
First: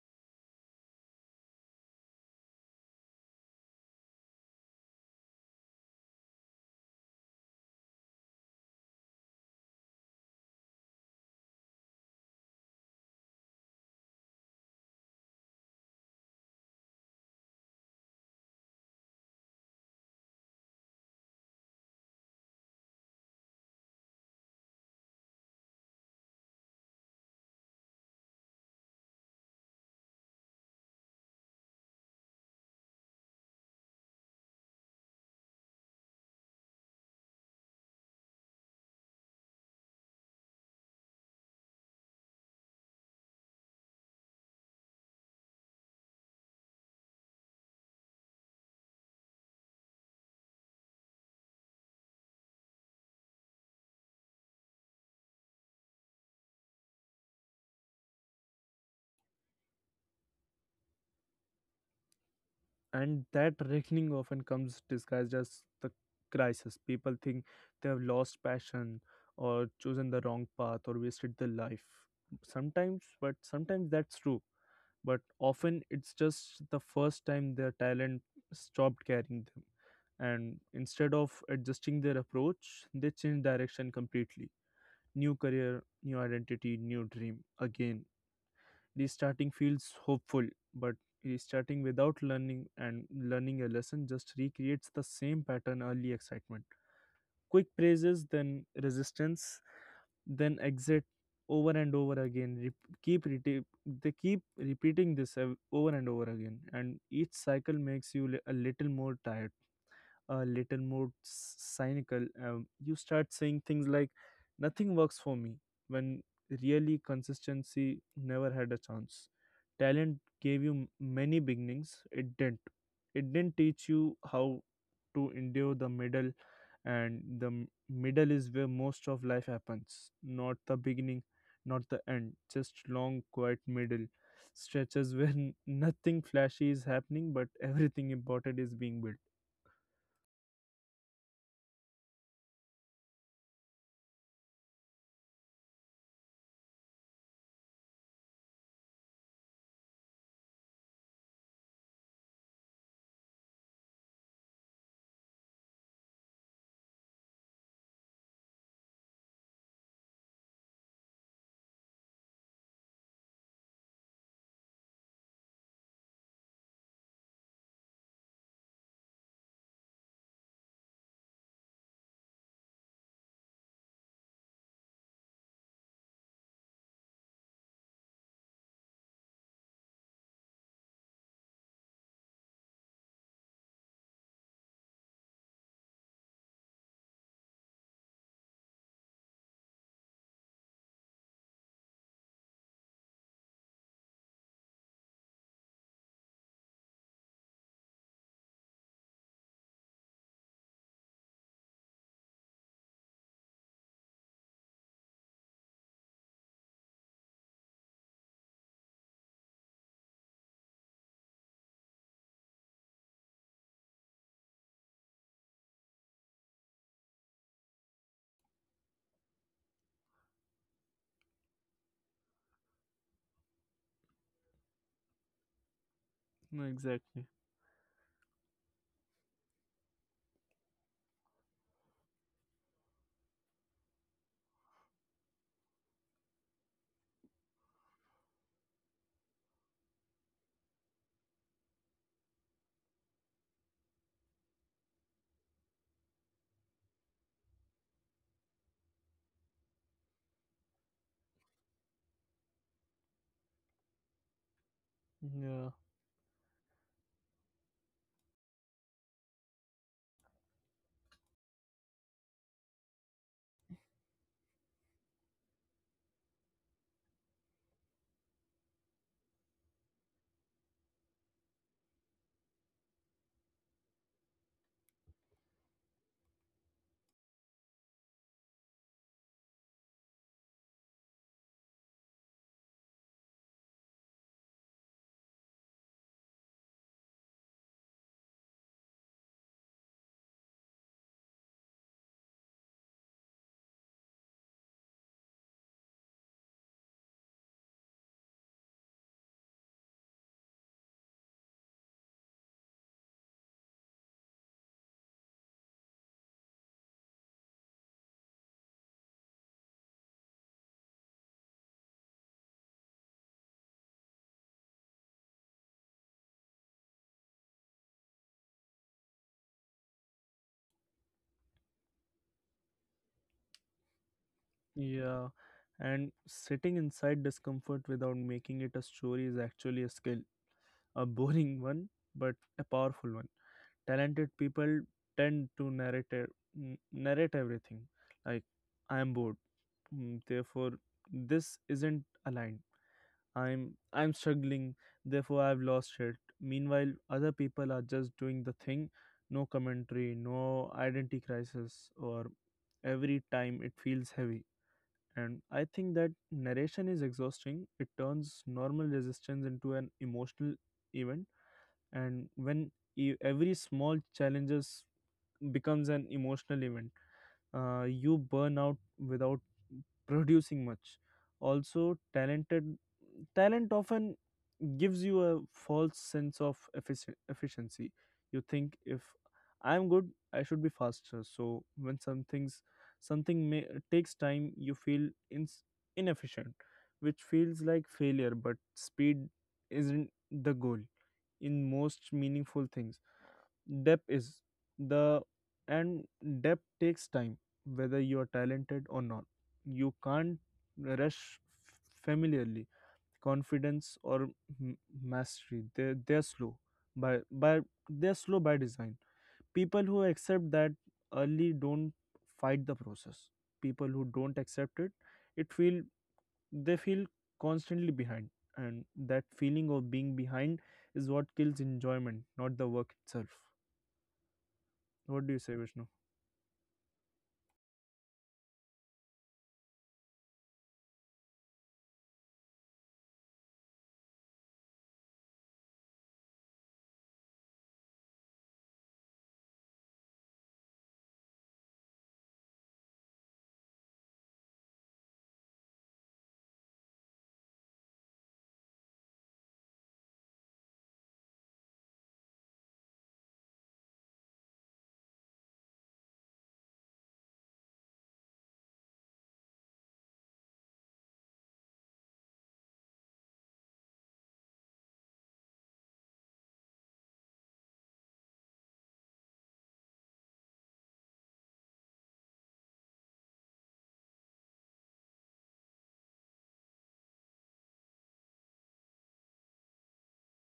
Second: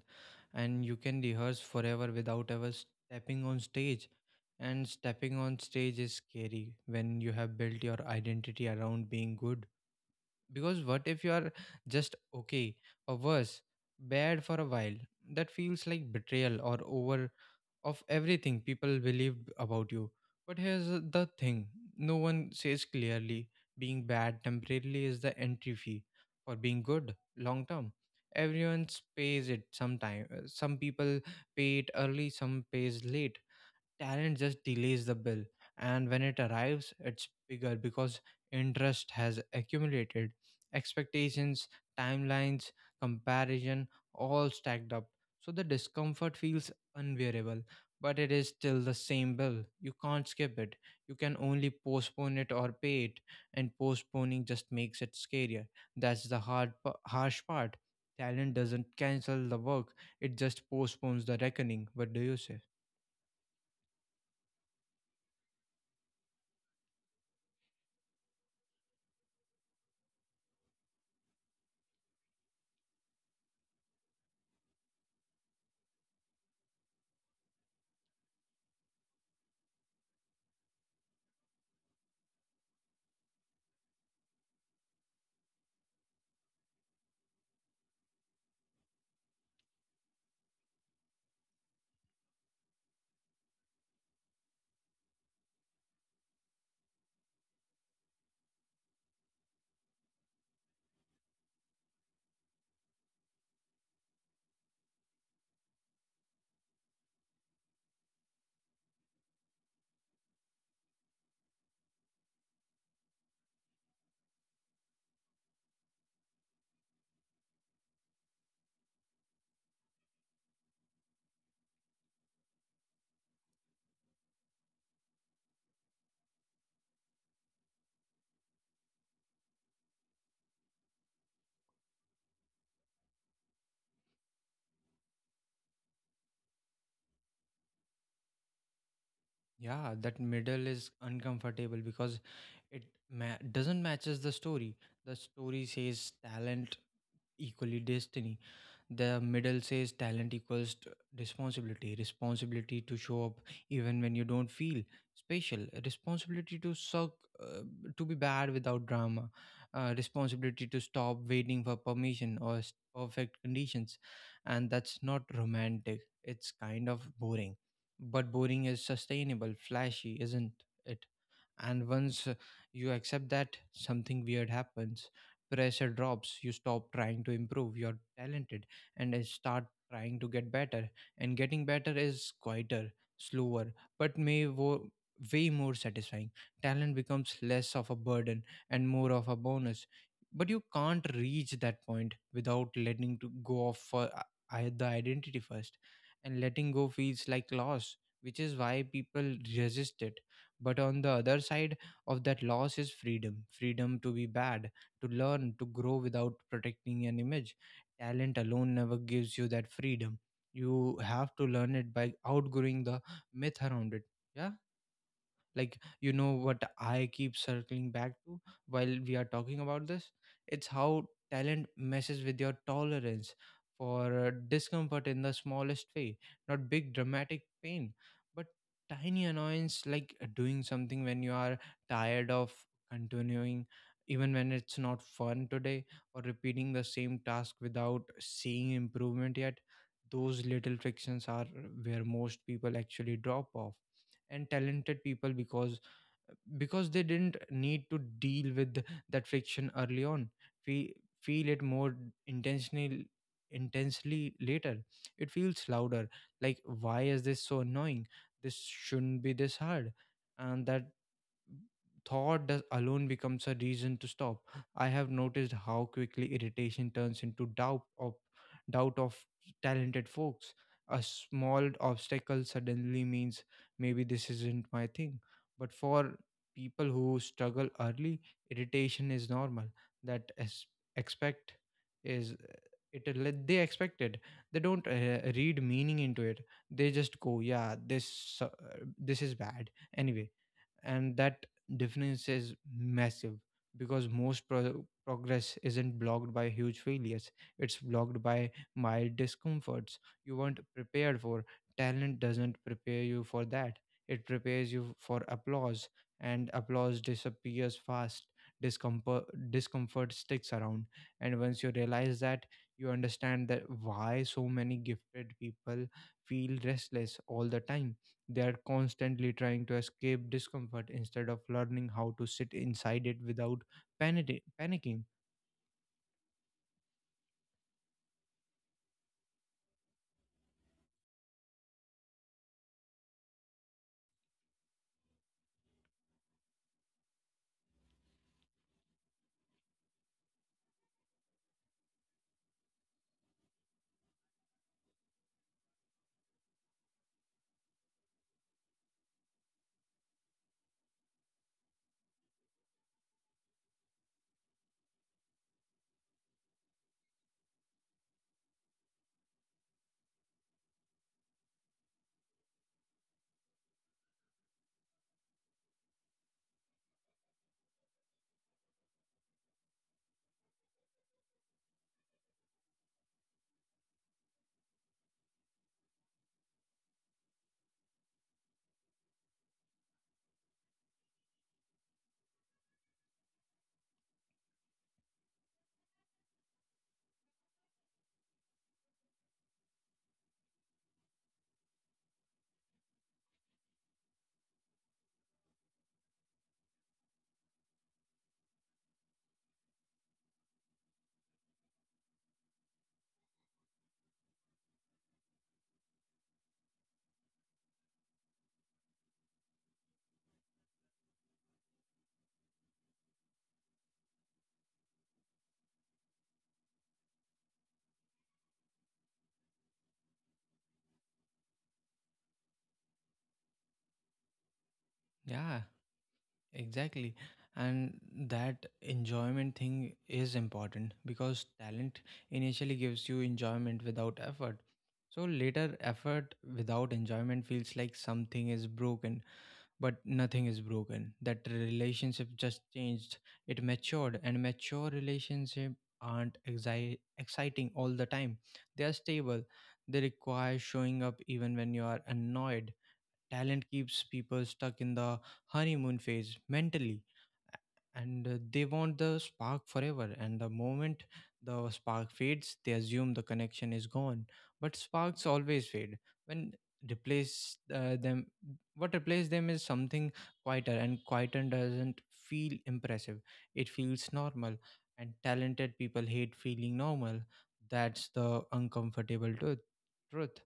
S1: And you can rehearse forever without ever stepping on stage. And stepping on stage is scary when you have built your identity around being good. Because what if you are just okay, or worse, bad for a while? That feels like betrayal or over of everything people believed about you. But here's the thing no one says clearly: being bad temporarily is the entry fee for being good long term. Everyone pays it sometime. Some people pay it early, some pays late. Talent just delays the bill, and when it arrives, it's bigger because interest has accumulated. Expectations, timelines, comparison, all stacked up. So the discomfort feels unbearable, but it is still the same bill. You can't skip it. You can only postpone it or pay it, and postponing just makes it scarier. That's the hard, harsh part. Talent doesn't cancel the work, it just postpones the reckoning. What do you say?
S2: And that reckoning often comes disguised as the crisis. People think they have lost passion or chosen the wrong path or wasted their life. Sometimes, but sometimes that's true, but often it's just the first time their talent stopped carrying them. And instead of adjusting their approach, they change direction completely. New career, new identity, new dream again. Restarting feels hopeful, but restarting without learning a lesson just recreates the same pattern. Early excitement, quick praises, then resistance, then exit, over and over again. They keep repeating this over and over again, and each cycle makes a little more tired, a cynical. You start saying things like, "Nothing works for me," when really consistency never had a chance. Talent gave many beginnings. It didn't teach you how to endure the middle. And middle is where most of life happens. Not the beginning, not the end, just long quiet middle stretches where nothing flashy is happening but everything important is being built.
S1: Yeah, that middle is uncomfortable because it doesn't matches the story. The story says talent equally destiny. The middle says talent equals responsibility, responsibility to show up even when you don't feel special, responsibility to suck, uh, to be bad without drama, responsibility to stop waiting for permission or perfect conditions. And that's not romantic, it's kind of boring. But boring is sustainable, flashy, isn't it? And once you accept that, something weird happens. Pressure drops, you stop trying to improve, you're talented, and start trying to get better. And getting better is quieter, slower, but way more satisfying. Talent becomes less of a burden and more of a bonus. But you can't reach that point without letting to go of the identity first. And letting go feels like loss, which is why people resist it, but on the other side of that loss is freedom, freedom to be bad, to learn, to grow without protecting an image. Talent alone never gives you that freedom. You have to learn it by outgrowing the myth around it. Yeah. Like, you know what I keep circling back to while we are talking about this? It's how talent messes with your tolerance for discomfort in the smallest way, not big
S2: Exactly.
S1: dramatic pain, but tiny annoyance, like doing something when you are tired of continuing, even when it's not fun today, or repeating the same task without seeing improvement yet. Those little frictions are where most people actually drop off. And talented people, because they didn't need to deal with that friction early on, we feel it more intentionally intensely later. It feels
S2: Yeah,
S1: louder, like, why is this so annoying, this shouldn't be this hard. And that thought does alone becomes a reason to stop. I have noticed how quickly irritation turns into doubt of talented folks. A small obstacle suddenly means maybe this isn't my thing. But for people who struggle early, irritation is normal. That is expect is it let- they expect it. They don't read meaning into it. They just go, yeah, this this is bad anyway. And that difference is massive because most progress isn't blocked by huge failures, it's blocked by mild discomforts you weren't prepared for. Talent doesn't prepare you for that, it prepares you for applause, and applause disappears fast. discomfort Discomfort sticks around. And once you realize that, you understand that why so many gifted people feel restless all the time. They are constantly trying to escape discomfort instead of learning how to sit inside it without panicking.
S2: yeah and sitting inside discomfort without making it a story is actually a skill. A boring one, but a powerful one. Talented people tend to narrate everything. Like, I am bored, mm, therefore this isn't aligned. I'm struggling, therefore I've lost it. Meanwhile, other people are just doing the thing. No commentary, no identity crisis, or every time it feels heavy. And I think that narration is exhausting. It turns normal resistance into an emotional event. And when every small challenges becomes an emotional event, you burn out without producing much. Also, talent often gives you a false sense of efficiency. You think, if I'm good, I should be faster. So when something may, takes time, you feel ins inefficient, which feels like failure. But speed isn't the goal. In most meaningful things, depth is the and depth takes time. Whether you are talented or not, you can't rush familiarly, confidence, or m- mastery. By by they're slow by design. People who accept that early don't fight the process. People who don't accept it it feel they feel constantly behind. And that feeling of being behind is what kills enjoyment, not the work itself. What do you say,
S1: Yeah,
S2: Vishnu?
S1: exactly. And that enjoyment thing is important because talent initially gives you enjoyment without effort. So later, effort without enjoyment feels like something is broken. But nothing is broken. That relationship just changed. It matured, and mature relationships aren't exciting all the time. They are stable. They require showing up even when you are annoyed. Talent keeps people stuck in the honeymoon phase mentally, and they want the spark forever. And the moment the spark fades, they assume the connection is gone. But sparks always fade. When replace them, what replaces them is something quieter, and quieter doesn't feel impressive. It feels normal, and talented people hate feeling normal. That's the uncomfortable truth.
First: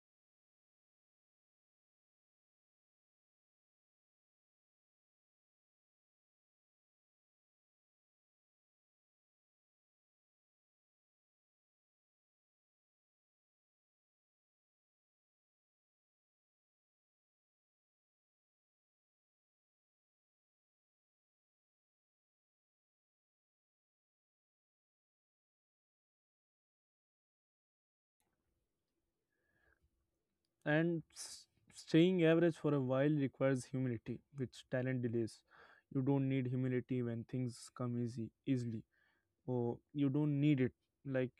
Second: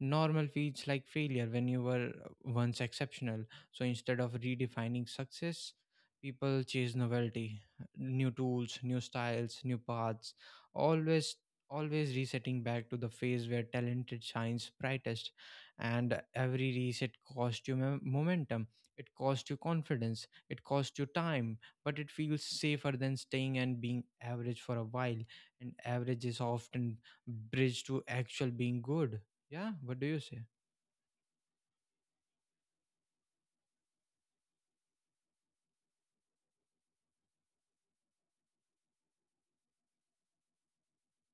S1: Normal feels like failure when you were once exceptional. So instead of redefining success, people chase novelty, new tools, new styles, new paths, always always resetting back to the phase where talented shines brightest. And every reset cost you momentum, it cost you confidence, it cost you time, but it feels safer than staying and being average for a while. And average is often bridged to actual being good. Yeah, what do you say?
S2: And staying average for a while requires humility, which talent delays. You don't need humility when things come easy, easily, or you don't need it. Like,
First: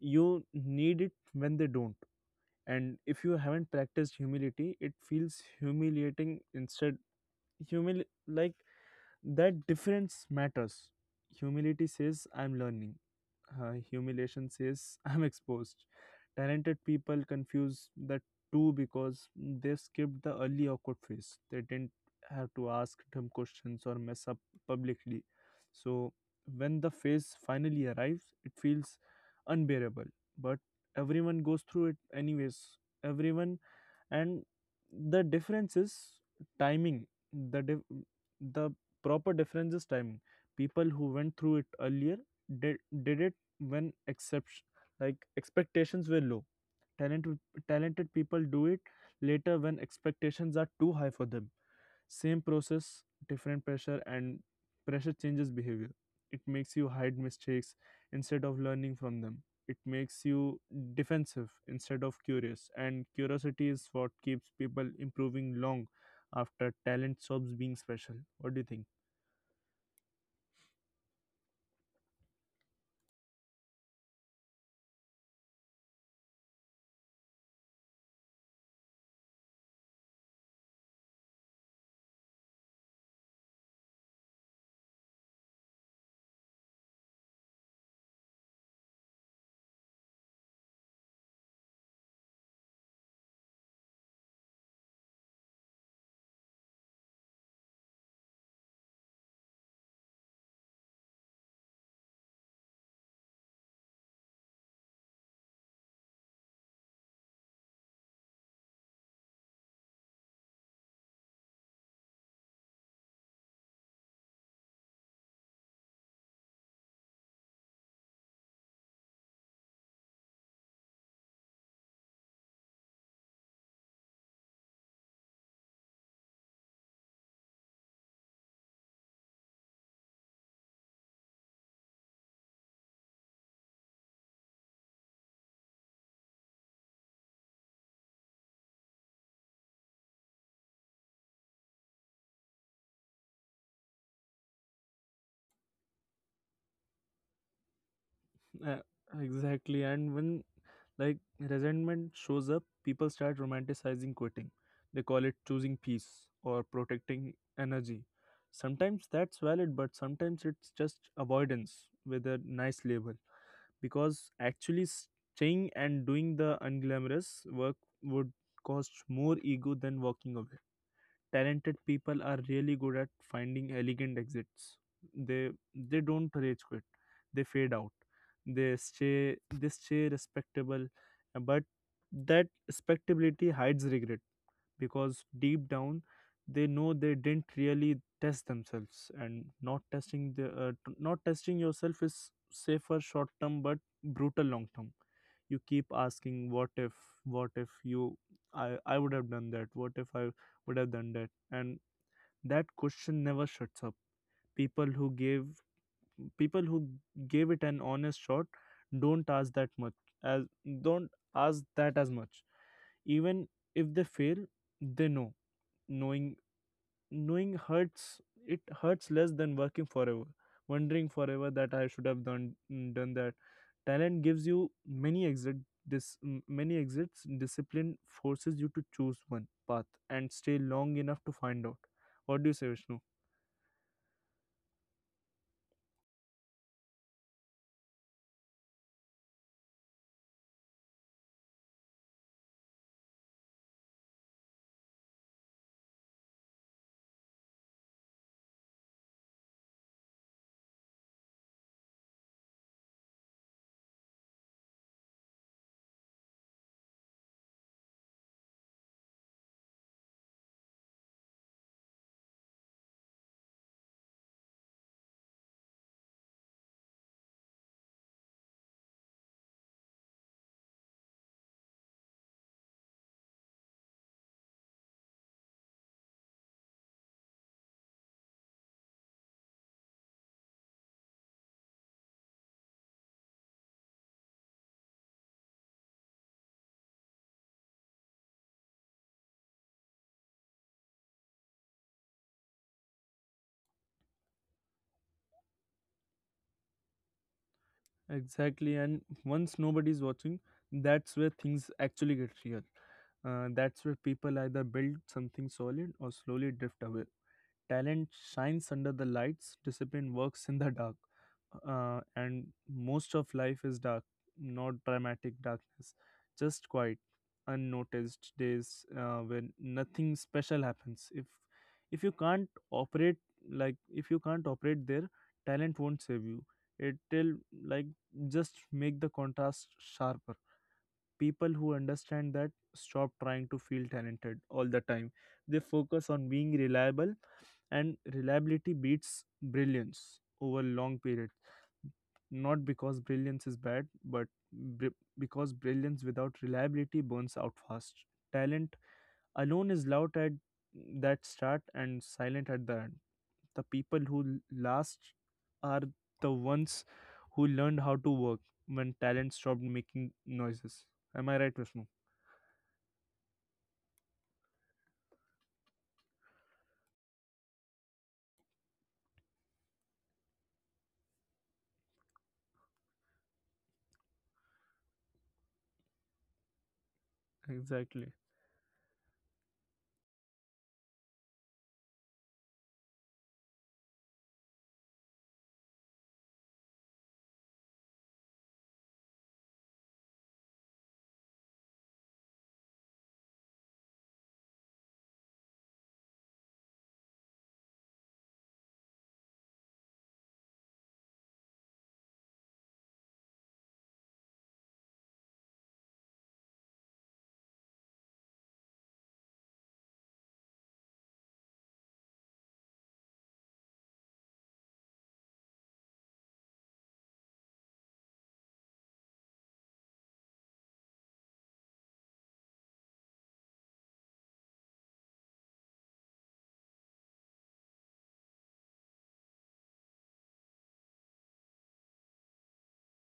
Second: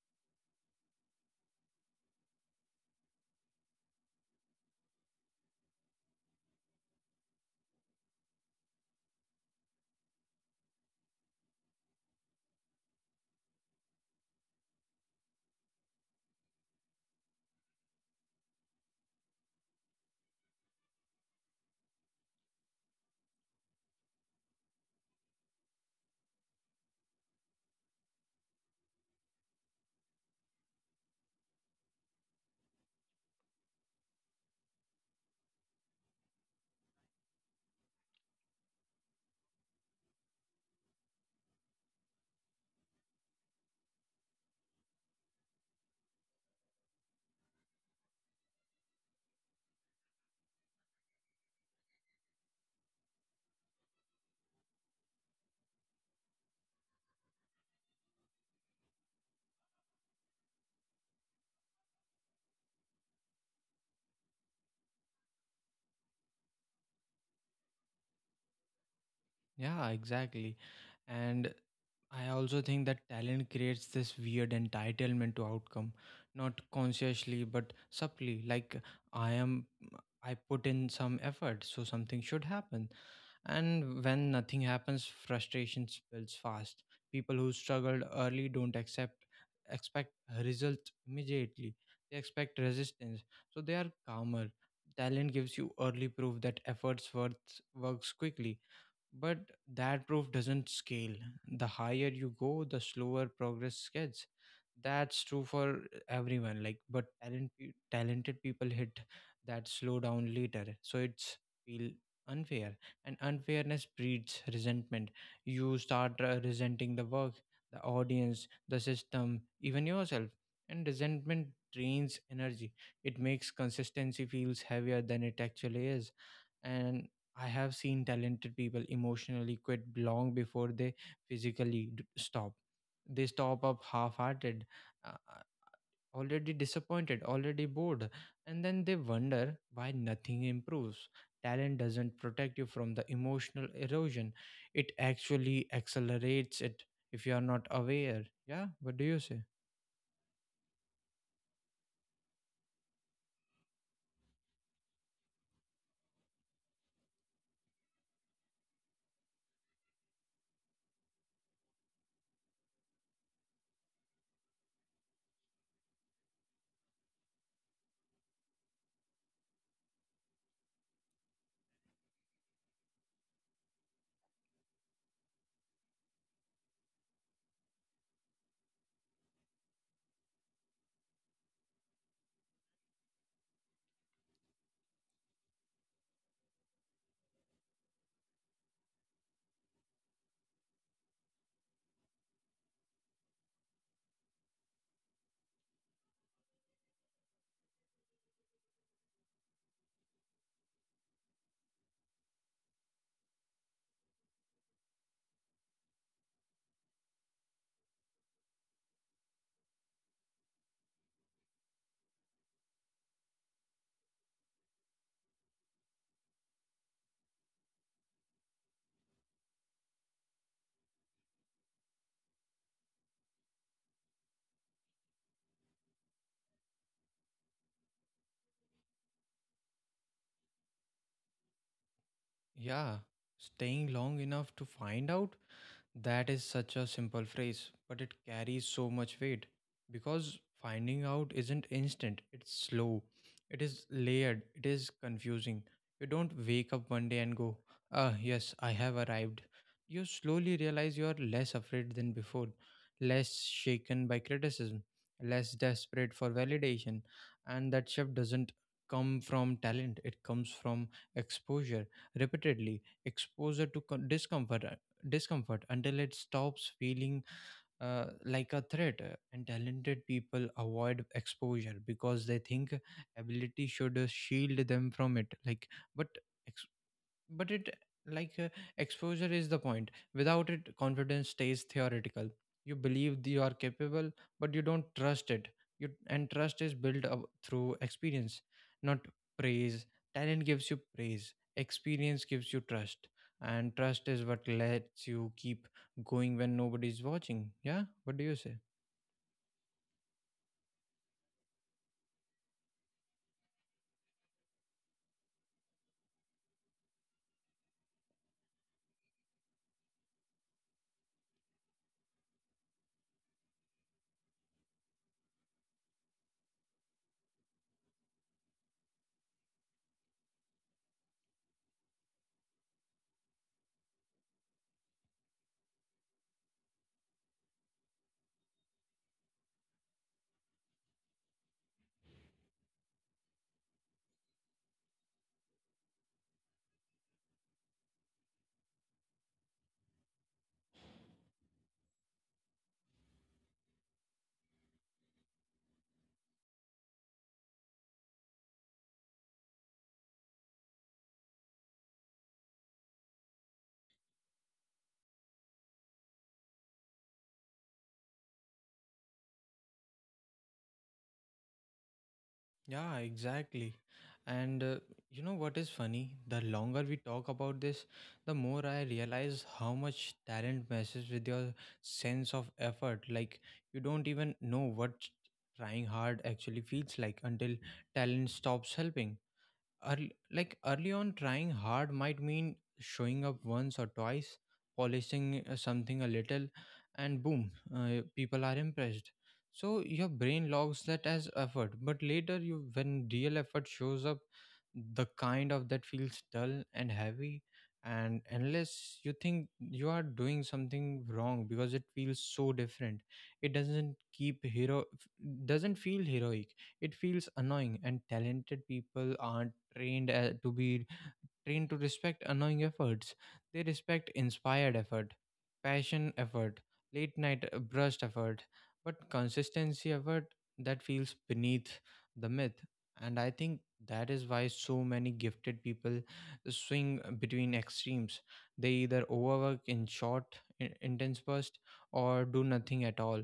S2: you need it when they don't. And if you haven't practiced humility, it feels humiliating instead. Humil like That difference matters. Humility says, I'm learning. Humiliation says, I'm exposed. Talented people confuse the two because they skipped the early awkward phase. They didn't have to ask dumb questions or mess up publicly. So when the phase finally arrives, it feels unbearable. But everyone goes through it anyways. Everyone. And the difference is timing. The dif- the proper difference is timing. People who went through it earlier did, did it when exception like expectations were low. talented Talented people do it later, when expectations are too high for them. Same process, different pressure, and pressure changes behavior. It makes you hide mistakes instead of learning from them. It makes you defensive instead of curious, and curiosity is what keeps people improving long after talent stops being special. What do you think?
S1: Yeah, exactly. And I also think that talent creates this weird entitlement to outcome, not consciously but subtly. Like I am, I put in some effort, so something should happen. And when nothing happens, frustration builds fast. People who struggled early don't accept expect results immediately. They expect resistance, so they are calmer. Talent gives you early proof that efforts worth works quickly, but that proof doesn't scale. The higher you go, the slower progress gets. That's true for everyone. Like, but talent, talented people hit that slowdown later, so it's feel unfair. And unfairness breeds resentment. You start resenting the work, the audience, the system, even yourself. And resentment drains energy. It makes consistency feels heavier than it actually is. And I have seen talented people emotionally quit long before they physically stop. They stop up half hearted, uh, already disappointed, already bored, and then they wonder why nothing improves. Talent doesn't protect you from the emotional erosion, it actually accelerates it if you are not aware. Yeah,
S2: Uh,
S1: what do you say?
S2: exactly. And when resentment shows up, people start romanticizing quitting. They call it choosing peace or protecting energy. Sometimes that's valid, but sometimes it's just avoidance with a nice label. Because actually staying and doing the unglamorous work would cost more ego than walking away. Talented people are really good at finding elegant exits. They don't rage quit. They fade out. They stay respectable, but that respectability hides regret because deep down they know they didn't really test themselves, and not testing yourself is safer short term but brutal long term. You keep asking, what if, what if you I I would have done that? What if I would have done that? And that question never shuts up. people who gave People who gave it an honest shot don't ask that much as don't ask that as much, even if they fail, they know. Knowing knowing hurts. It hurts less than working forever, wondering forever that I should have done that. Talent gives you many exit. This many exits Discipline forces you to choose one path and stay long enough to find out. What do you say,
S1: Yeah,
S2: Vishnu?
S1: staying long enough to find out. That is such a simple phrase, but it carries so much weight because finding out isn't instant, it's slow, it is layered, it is confusing. You don't wake up one day and go, ah, yes, I have arrived. You slowly realize you are less afraid than before, less shaken by criticism, less desperate for validation, and that shift doesn't come from talent, it comes from exposure, repeatedly. Exposure to discomfort, until it stops feeling like a threat. And talented people avoid exposure because they think ability should shield them from it. Like, but ex- but it like exposure is the point. Without it, confidence stays theoretical. You believe that you are capable, but you don't trust it. You and trust is built up through experience, not praise. Talent gives you praise, experience gives you trust, and trust is what lets you keep going when nobody's watching. Yeah, what do you say?
S2: Exactly. And once nobody is watching, that's where things actually get real. That's where people either build something solid or slowly drift away. Talent shines under the lights, discipline works in the dark. And most of life is dark, not dramatic darkness, just quiet, unnoticed days when nothing special happens. If you can't operate like if you can't operate there, talent won't save you. It'll like just make the contrast sharper. People who understand that stop trying to feel talented all the time. They focus on being reliable, and reliability beats brilliance over long periods, not because brilliance is bad but because brilliance without reliability burns out fast. Talent alone is loud at that start and silent at the end. The people who last are the ones who learned how to work when talent stopped making noises. Am I right, Vishnu?
S1: Yeah, exactly. And you know what is funny? The longer we talk about this, the more I realize how much talent messes with your sense of effort. Like, you don't even know what trying hard actually feels like until
S2: Exactly.
S1: talent stops helping. Early, like early on, trying hard might mean showing up once or twice, polishing something a little, and boom, people are impressed. So your brain logs that as effort, but later you when real effort shows up, the kind of that feels dull and heavy, and unless you think you are doing something wrong because it feels so different. It doesn't keep hero, doesn't feel heroic, it feels annoying. And talented people aren't trained to be trained to respect annoying efforts. They respect inspired effort, passion effort, late night brushed effort, but consistency effort that feels beneath the myth. And I think that is why so many gifted people swing between extremes. They either overwork in short, intense bursts or do nothing at all.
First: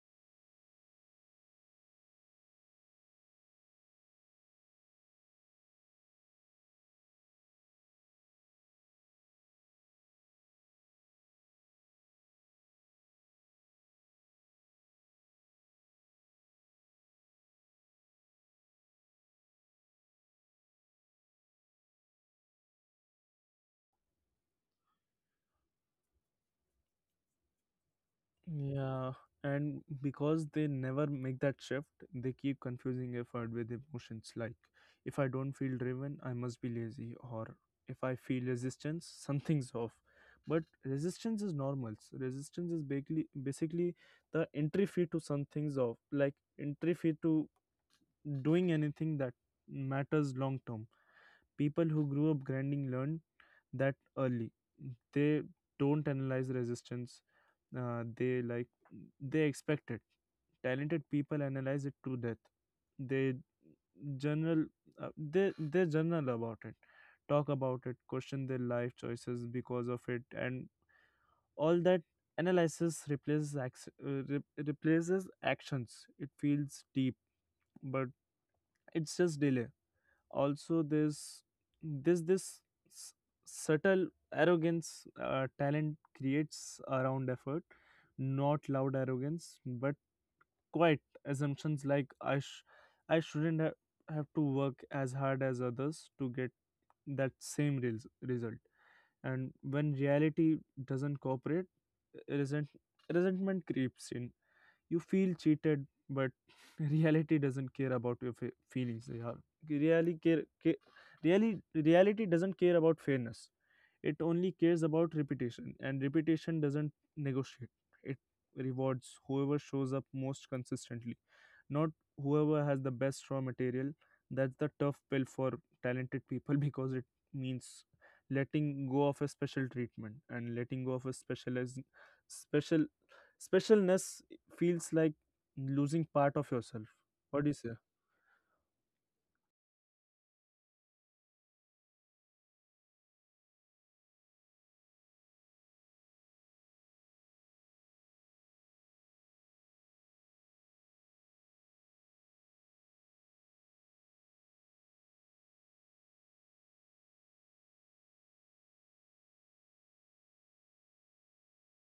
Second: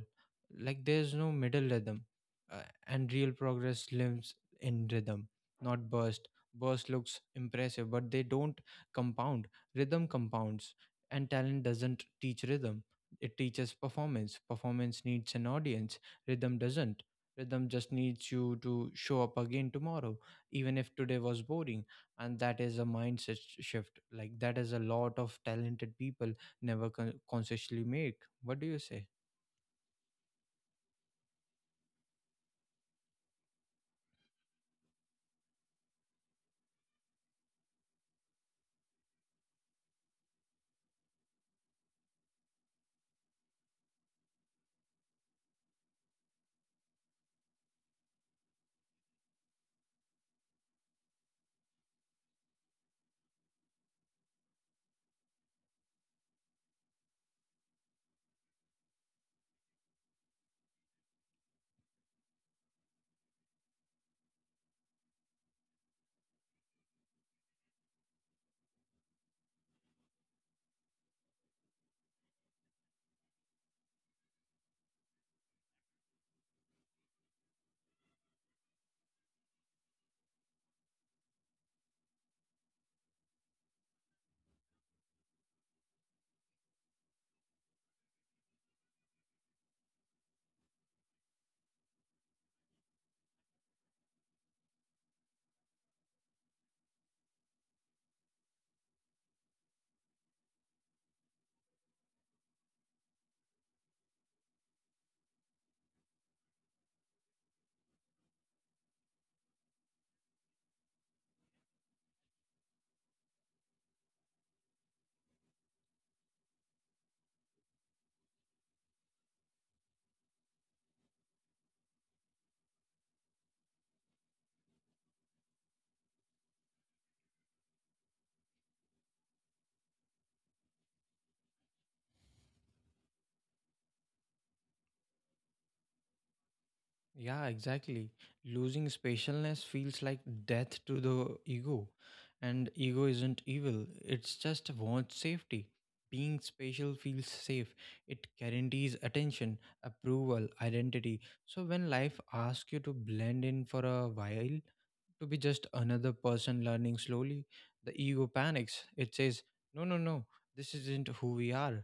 S1: Like there's no middle rhythm, uh, and real progress lives in rhythm, not burst looks impressive, but they don't compound. Rhythm compounds, and talent doesn't teach rhythm. It teaches performance. Performance needs an audience. Rhythm doesn't. Rhythm just needs you to show up again tomorrow, even if today was boring. And that is a mindset shift. Like, that is a lot of talented people never consciously make. What do you say?
S2: Yeah, and because they never make that shift, they keep confusing effort with emotions, like, if I don't feel driven, I must be lazy, or if I feel resistance, something's off. But resistance is normal. So, resistance is basically the entry fee to something's off, like entry fee to doing anything that matters long term. People who grew up grinding learn that early. They don't analyze resistance. uh, they like they expect it. Talented people analyze it to death. They general uh, they they journal about it, talk about it, question their life choices because of it, and all that analysis replaces actions. It feels deep, but it's just delay. Also, this this s- subtle arrogance talent creates around effort, not loud arrogance but quiet assumptions, like, I shouldn't have to work as hard as others to get that same result. And when reality doesn't cooperate, resent- resentment creeps in. You feel cheated, but reality doesn't care about your feelings. Yeah. Really care, care really reality doesn't care about fairness. It only cares about reputation, and reputation doesn't negotiate. It rewards whoever shows up most consistently, not whoever has the best raw material. That's the tough pill for talented people because it means letting go of a special treatment, and letting go of a specialized special specialness feels like losing part of yourself. What
S1: Yeah,
S2: do you say?
S1: exactly. Losing spatialness feels like death to the ego. And ego isn't evil, it's just wants safety. Being spatial feels safe. It guarantees attention, approval, identity. So when life asks you to blend in for a while, to be just another person learning slowly, the ego panics. It says, no, no, no, this isn't who we are.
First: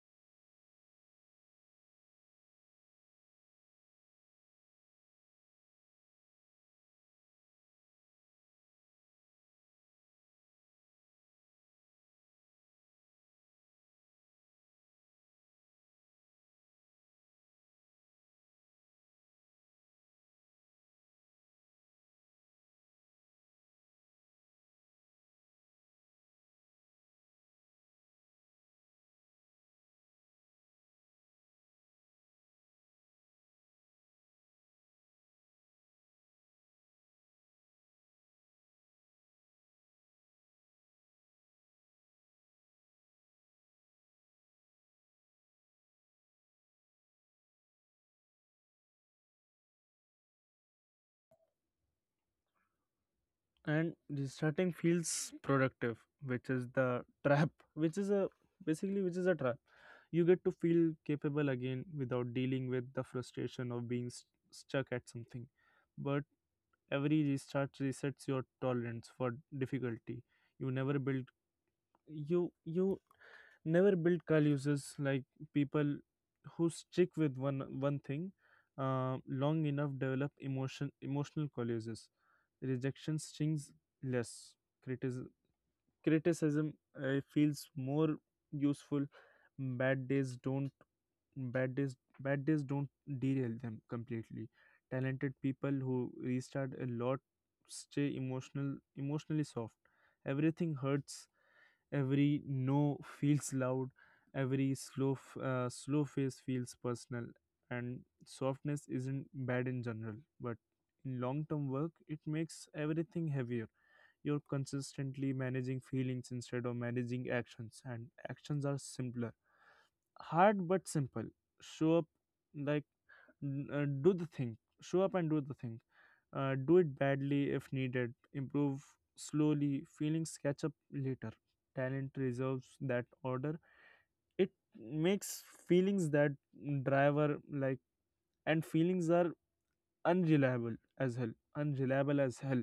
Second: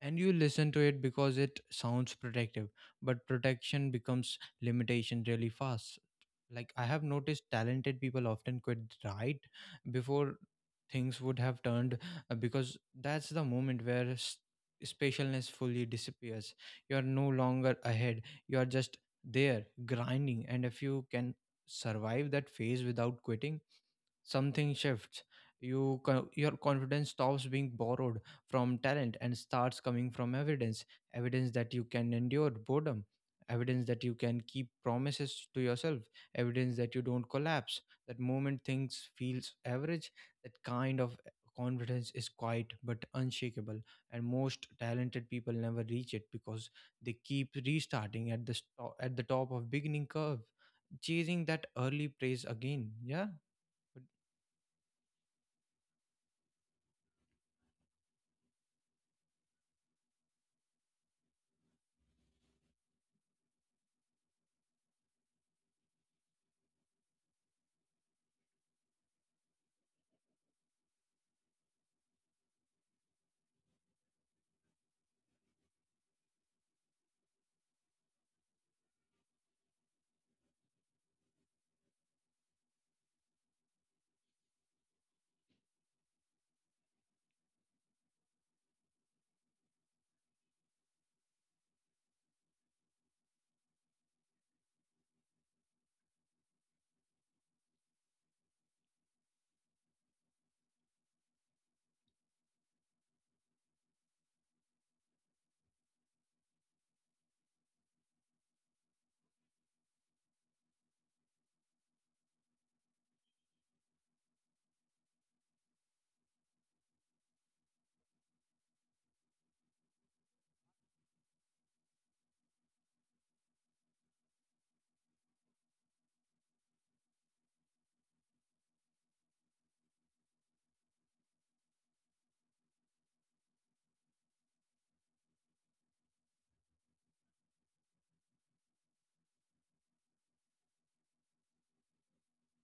S1: And you listen to it because it sounds protective, but protection becomes limitation really fast. Like, I have noticed talented people often quit right before things would have turned, because that's the moment where spatialness fully disappears. You are no longer ahead, you are just there grinding. And if you can survive that phase without quitting, something shifts. You your confidence stops being borrowed from talent and starts coming from evidence. Evidence that you can endure boredom, evidence that you can keep promises to yourself, evidence that you don't collapse that moment things feels average. That kind of confidence is quiet but unshakable, and most talented people never reach it because they keep restarting at the at the top of beginning curve, chasing that early praise again. Yeah.
S2: And restarting feels productive, which is the trap, which is a which is a trap. You get to feel capable again without dealing with the frustration of being stuck at something. But every restart resets your tolerance for difficulty. You never build, you never build car users, like, people who stick with one thing uh, long enough develop emotional colluses. Rejection stings less. criticism Criticism feels more useful. bad days don't bad days Bad days don't derail them completely. Talented people who restart a lot stay emotionally soft. Everything hurts. Every no feels loud, every slow face feels personal, and softness isn't bad in general, but in long term work, it makes everything heavier. You're consistently managing feelings instead of managing actions, and actions are simpler. Hard but simple. Show up, like do the thing. Show up and do the thing, do it badly if needed, improve slowly, feelings catch up later. Talent reserves that order. It makes feelings that driver, and feelings are unreliable as hell.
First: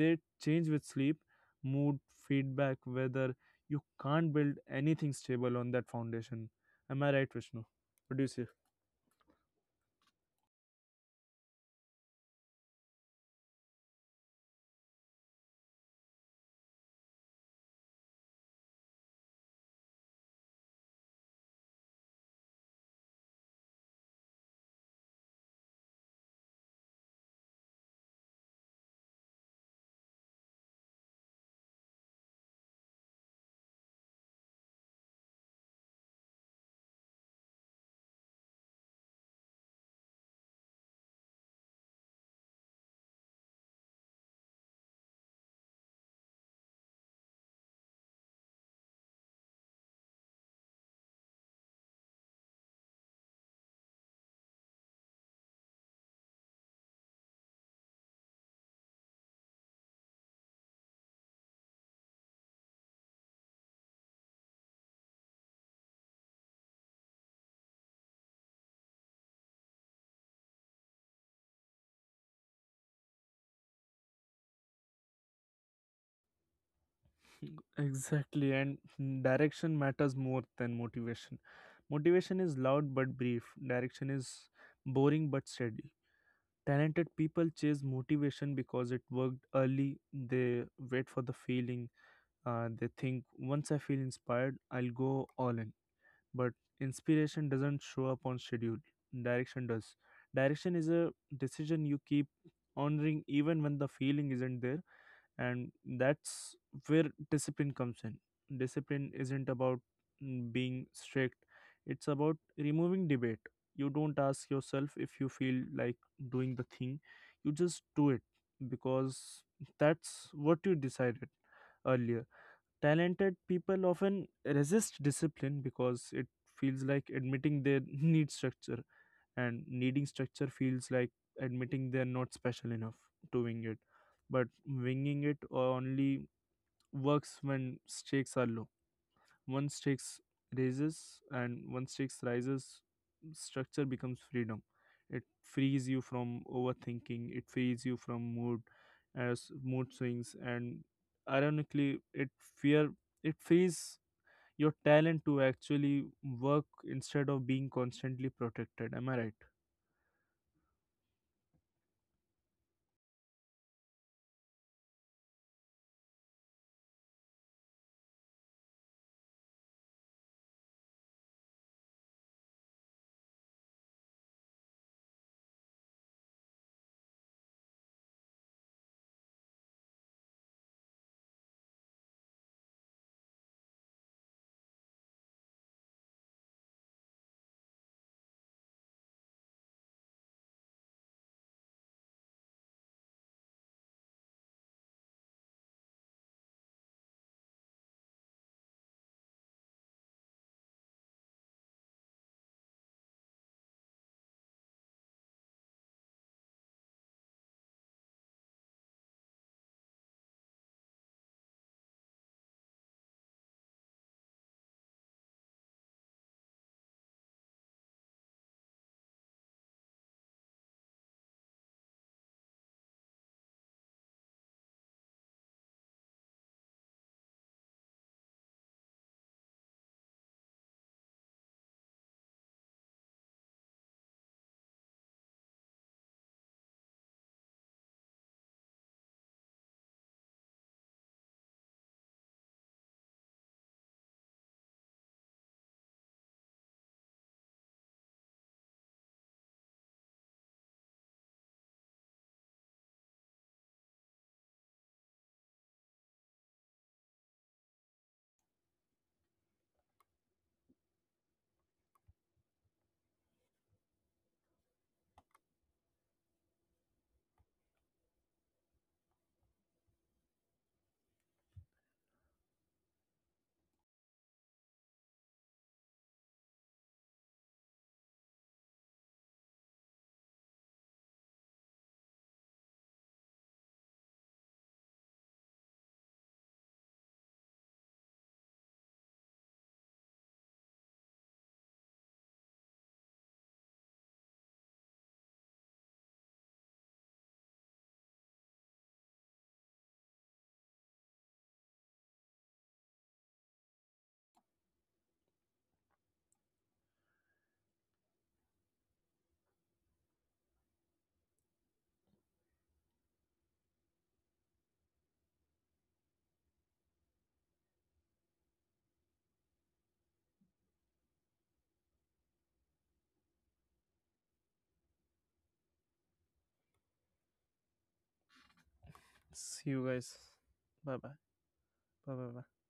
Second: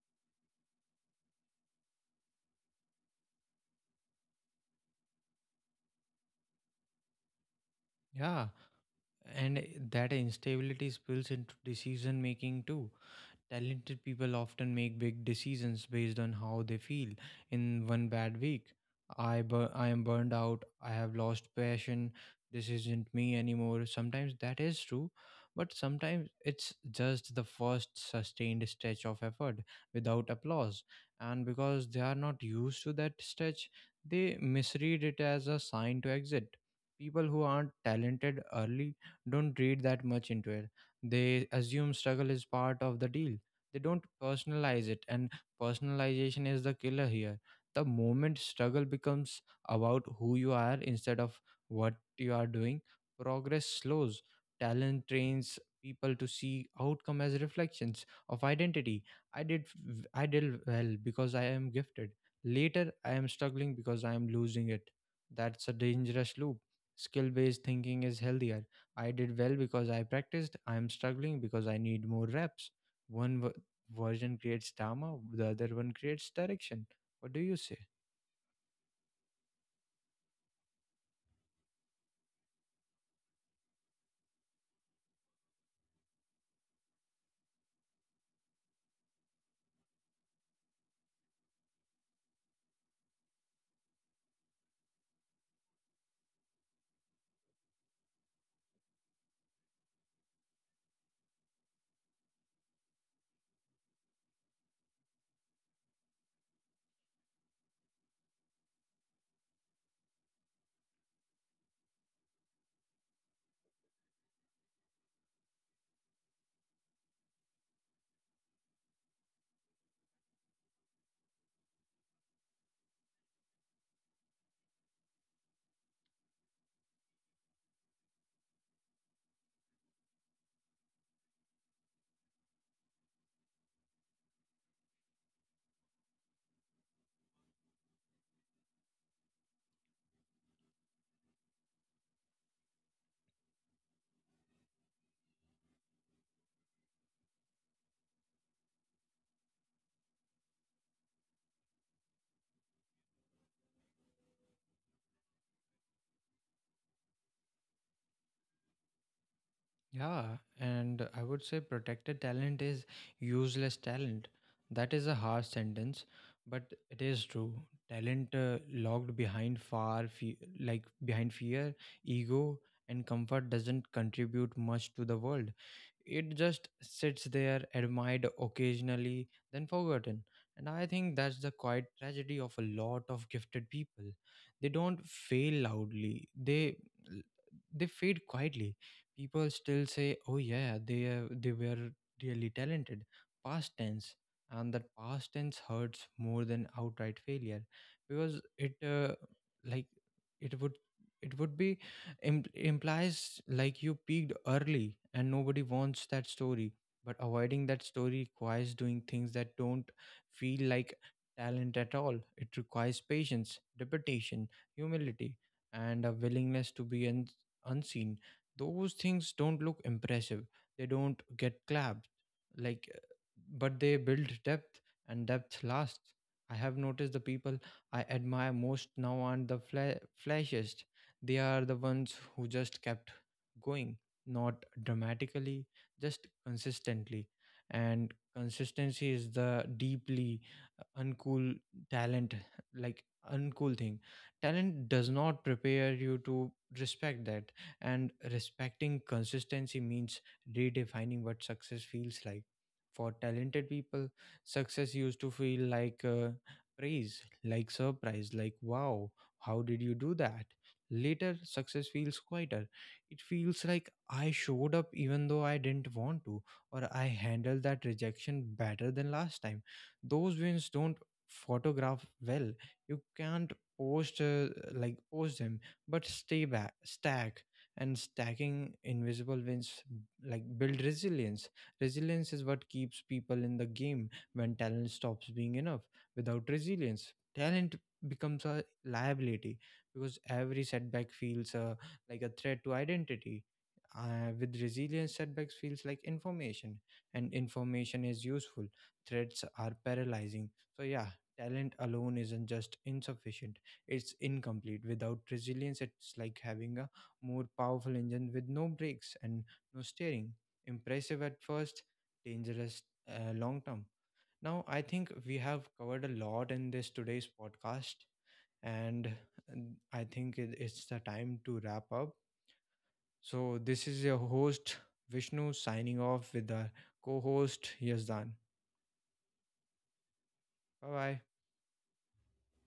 S2: They change with sleep, mood, feedback, weather. You can't build anything stable on that foundation. Am I right, Vishnu? What do you say?
S1: Yeah, and that instability spills into decision making too. Talented people often make big decisions based on how they feel in one bad week. I am burned out. I have lost passion. This isn't me anymore. Sometimes that is true, but sometimes it's just the first sustained stretch of effort without applause. And because they are not used to that stretch, they misread it as a sign to exit. People who aren't talented early don't read that much into it. They assume struggle is part of the deal, they don't personalize it. And personalization is the killer here. The moment struggle becomes about who you are instead of what you are doing, progress slows. Talent trains people to see outcome as reflections of identity. i did I did well because I am gifted, later I am struggling because I am losing it. That's a dangerous loop. Skill based thinking is healthier. I did well because I practiced, I am struggling because I need more reps. one w- Version creates drama, the other one creates direction. What do you say?
S2: Exactly, and direction matters more than motivation. Motivation is loud but brief, direction is boring but steady. Talented people chase motivation because it worked early. They wait for the feeling. They think, once I feel inspired, I'll go all in. But inspiration doesn't show up on schedule, direction does. Direction is a decision you keep honoring even when the feeling isn't there, and that's where discipline comes in. Discipline isn't about being strict, it's about removing debate. You don't ask yourself if you feel like doing the thing, you just do it because that's what you decided earlier. Talented people often resist discipline because it feels like admitting they need structure, and needing structure feels like admitting they're not special enough to wing it. But winging it only works when stakes are low. once stakes Once stakes rises, structure becomes freedom. It frees you from overthinking, it frees you from mood as mood swings, and ironically it fear it frees your talent to actually work instead of being constantly protected. Am I right?
S1: Yeah, and I would say protected talent is useless talent. That is a harsh sentence, but it is true. Talent locked behind like behind fear, ego, and comfort doesn't contribute much to the world. It just sits there, admired occasionally, then forgotten. And I think that's the quiet tragedy of a lot of gifted people. They don't fail loudly. They fade quietly. People still say, "Oh yeah, they were really talented." Past tense, and that past tense hurts more than outright failure, because it like it would it would be implies like you peaked early and nobody wants that story. But avoiding that story requires doing things that don't feel like talent at all. It requires patience, repetition, humility, and a willingness to be unseen. Those things don't look impressive, they don't get clapped. Like, but they build depth, and depth lasts. I have noticed the people I admire most now aren't the flashiest. They are the ones who just kept going, not dramatically, just consistently. And consistency is the deeply uh, uncool talent, like uncool thing. Talent does not prepare you to respect that. And respecting consistency means redefining what success feels like. For talented people, success used to feel like praise, like surprise, like wow, how did you do that? Later, success feels quieter. It feels like I showed up even though I didn't want to, or I handled that rejection better than last time. Those wins don't photograph well. You can't post post them, but stay back, stack, and stacking invisible wins like build resilience. Resilience is what keeps people in the game when talent stops being enough. Without resilience, talent becomes a liability because every setback feels like a threat to identity. With resilience, setbacks feels like information, and information is useful. Threats are paralyzing. So yeah, talent alone isn't just insufficient; it's incomplete. Without resilience, it's like having a more powerful engine with no brakes and no steering. Impressive at first, dangerous long term. Now, I think we have covered a lot in this today's podcast and I think it's the time to wrap up. So, this is your host, Vishnu, signing off with our co host, Yazdan.
S2: See you guys.
S1: Bye
S2: Bye bye.
S1: bye.
S2: Bye bye bye.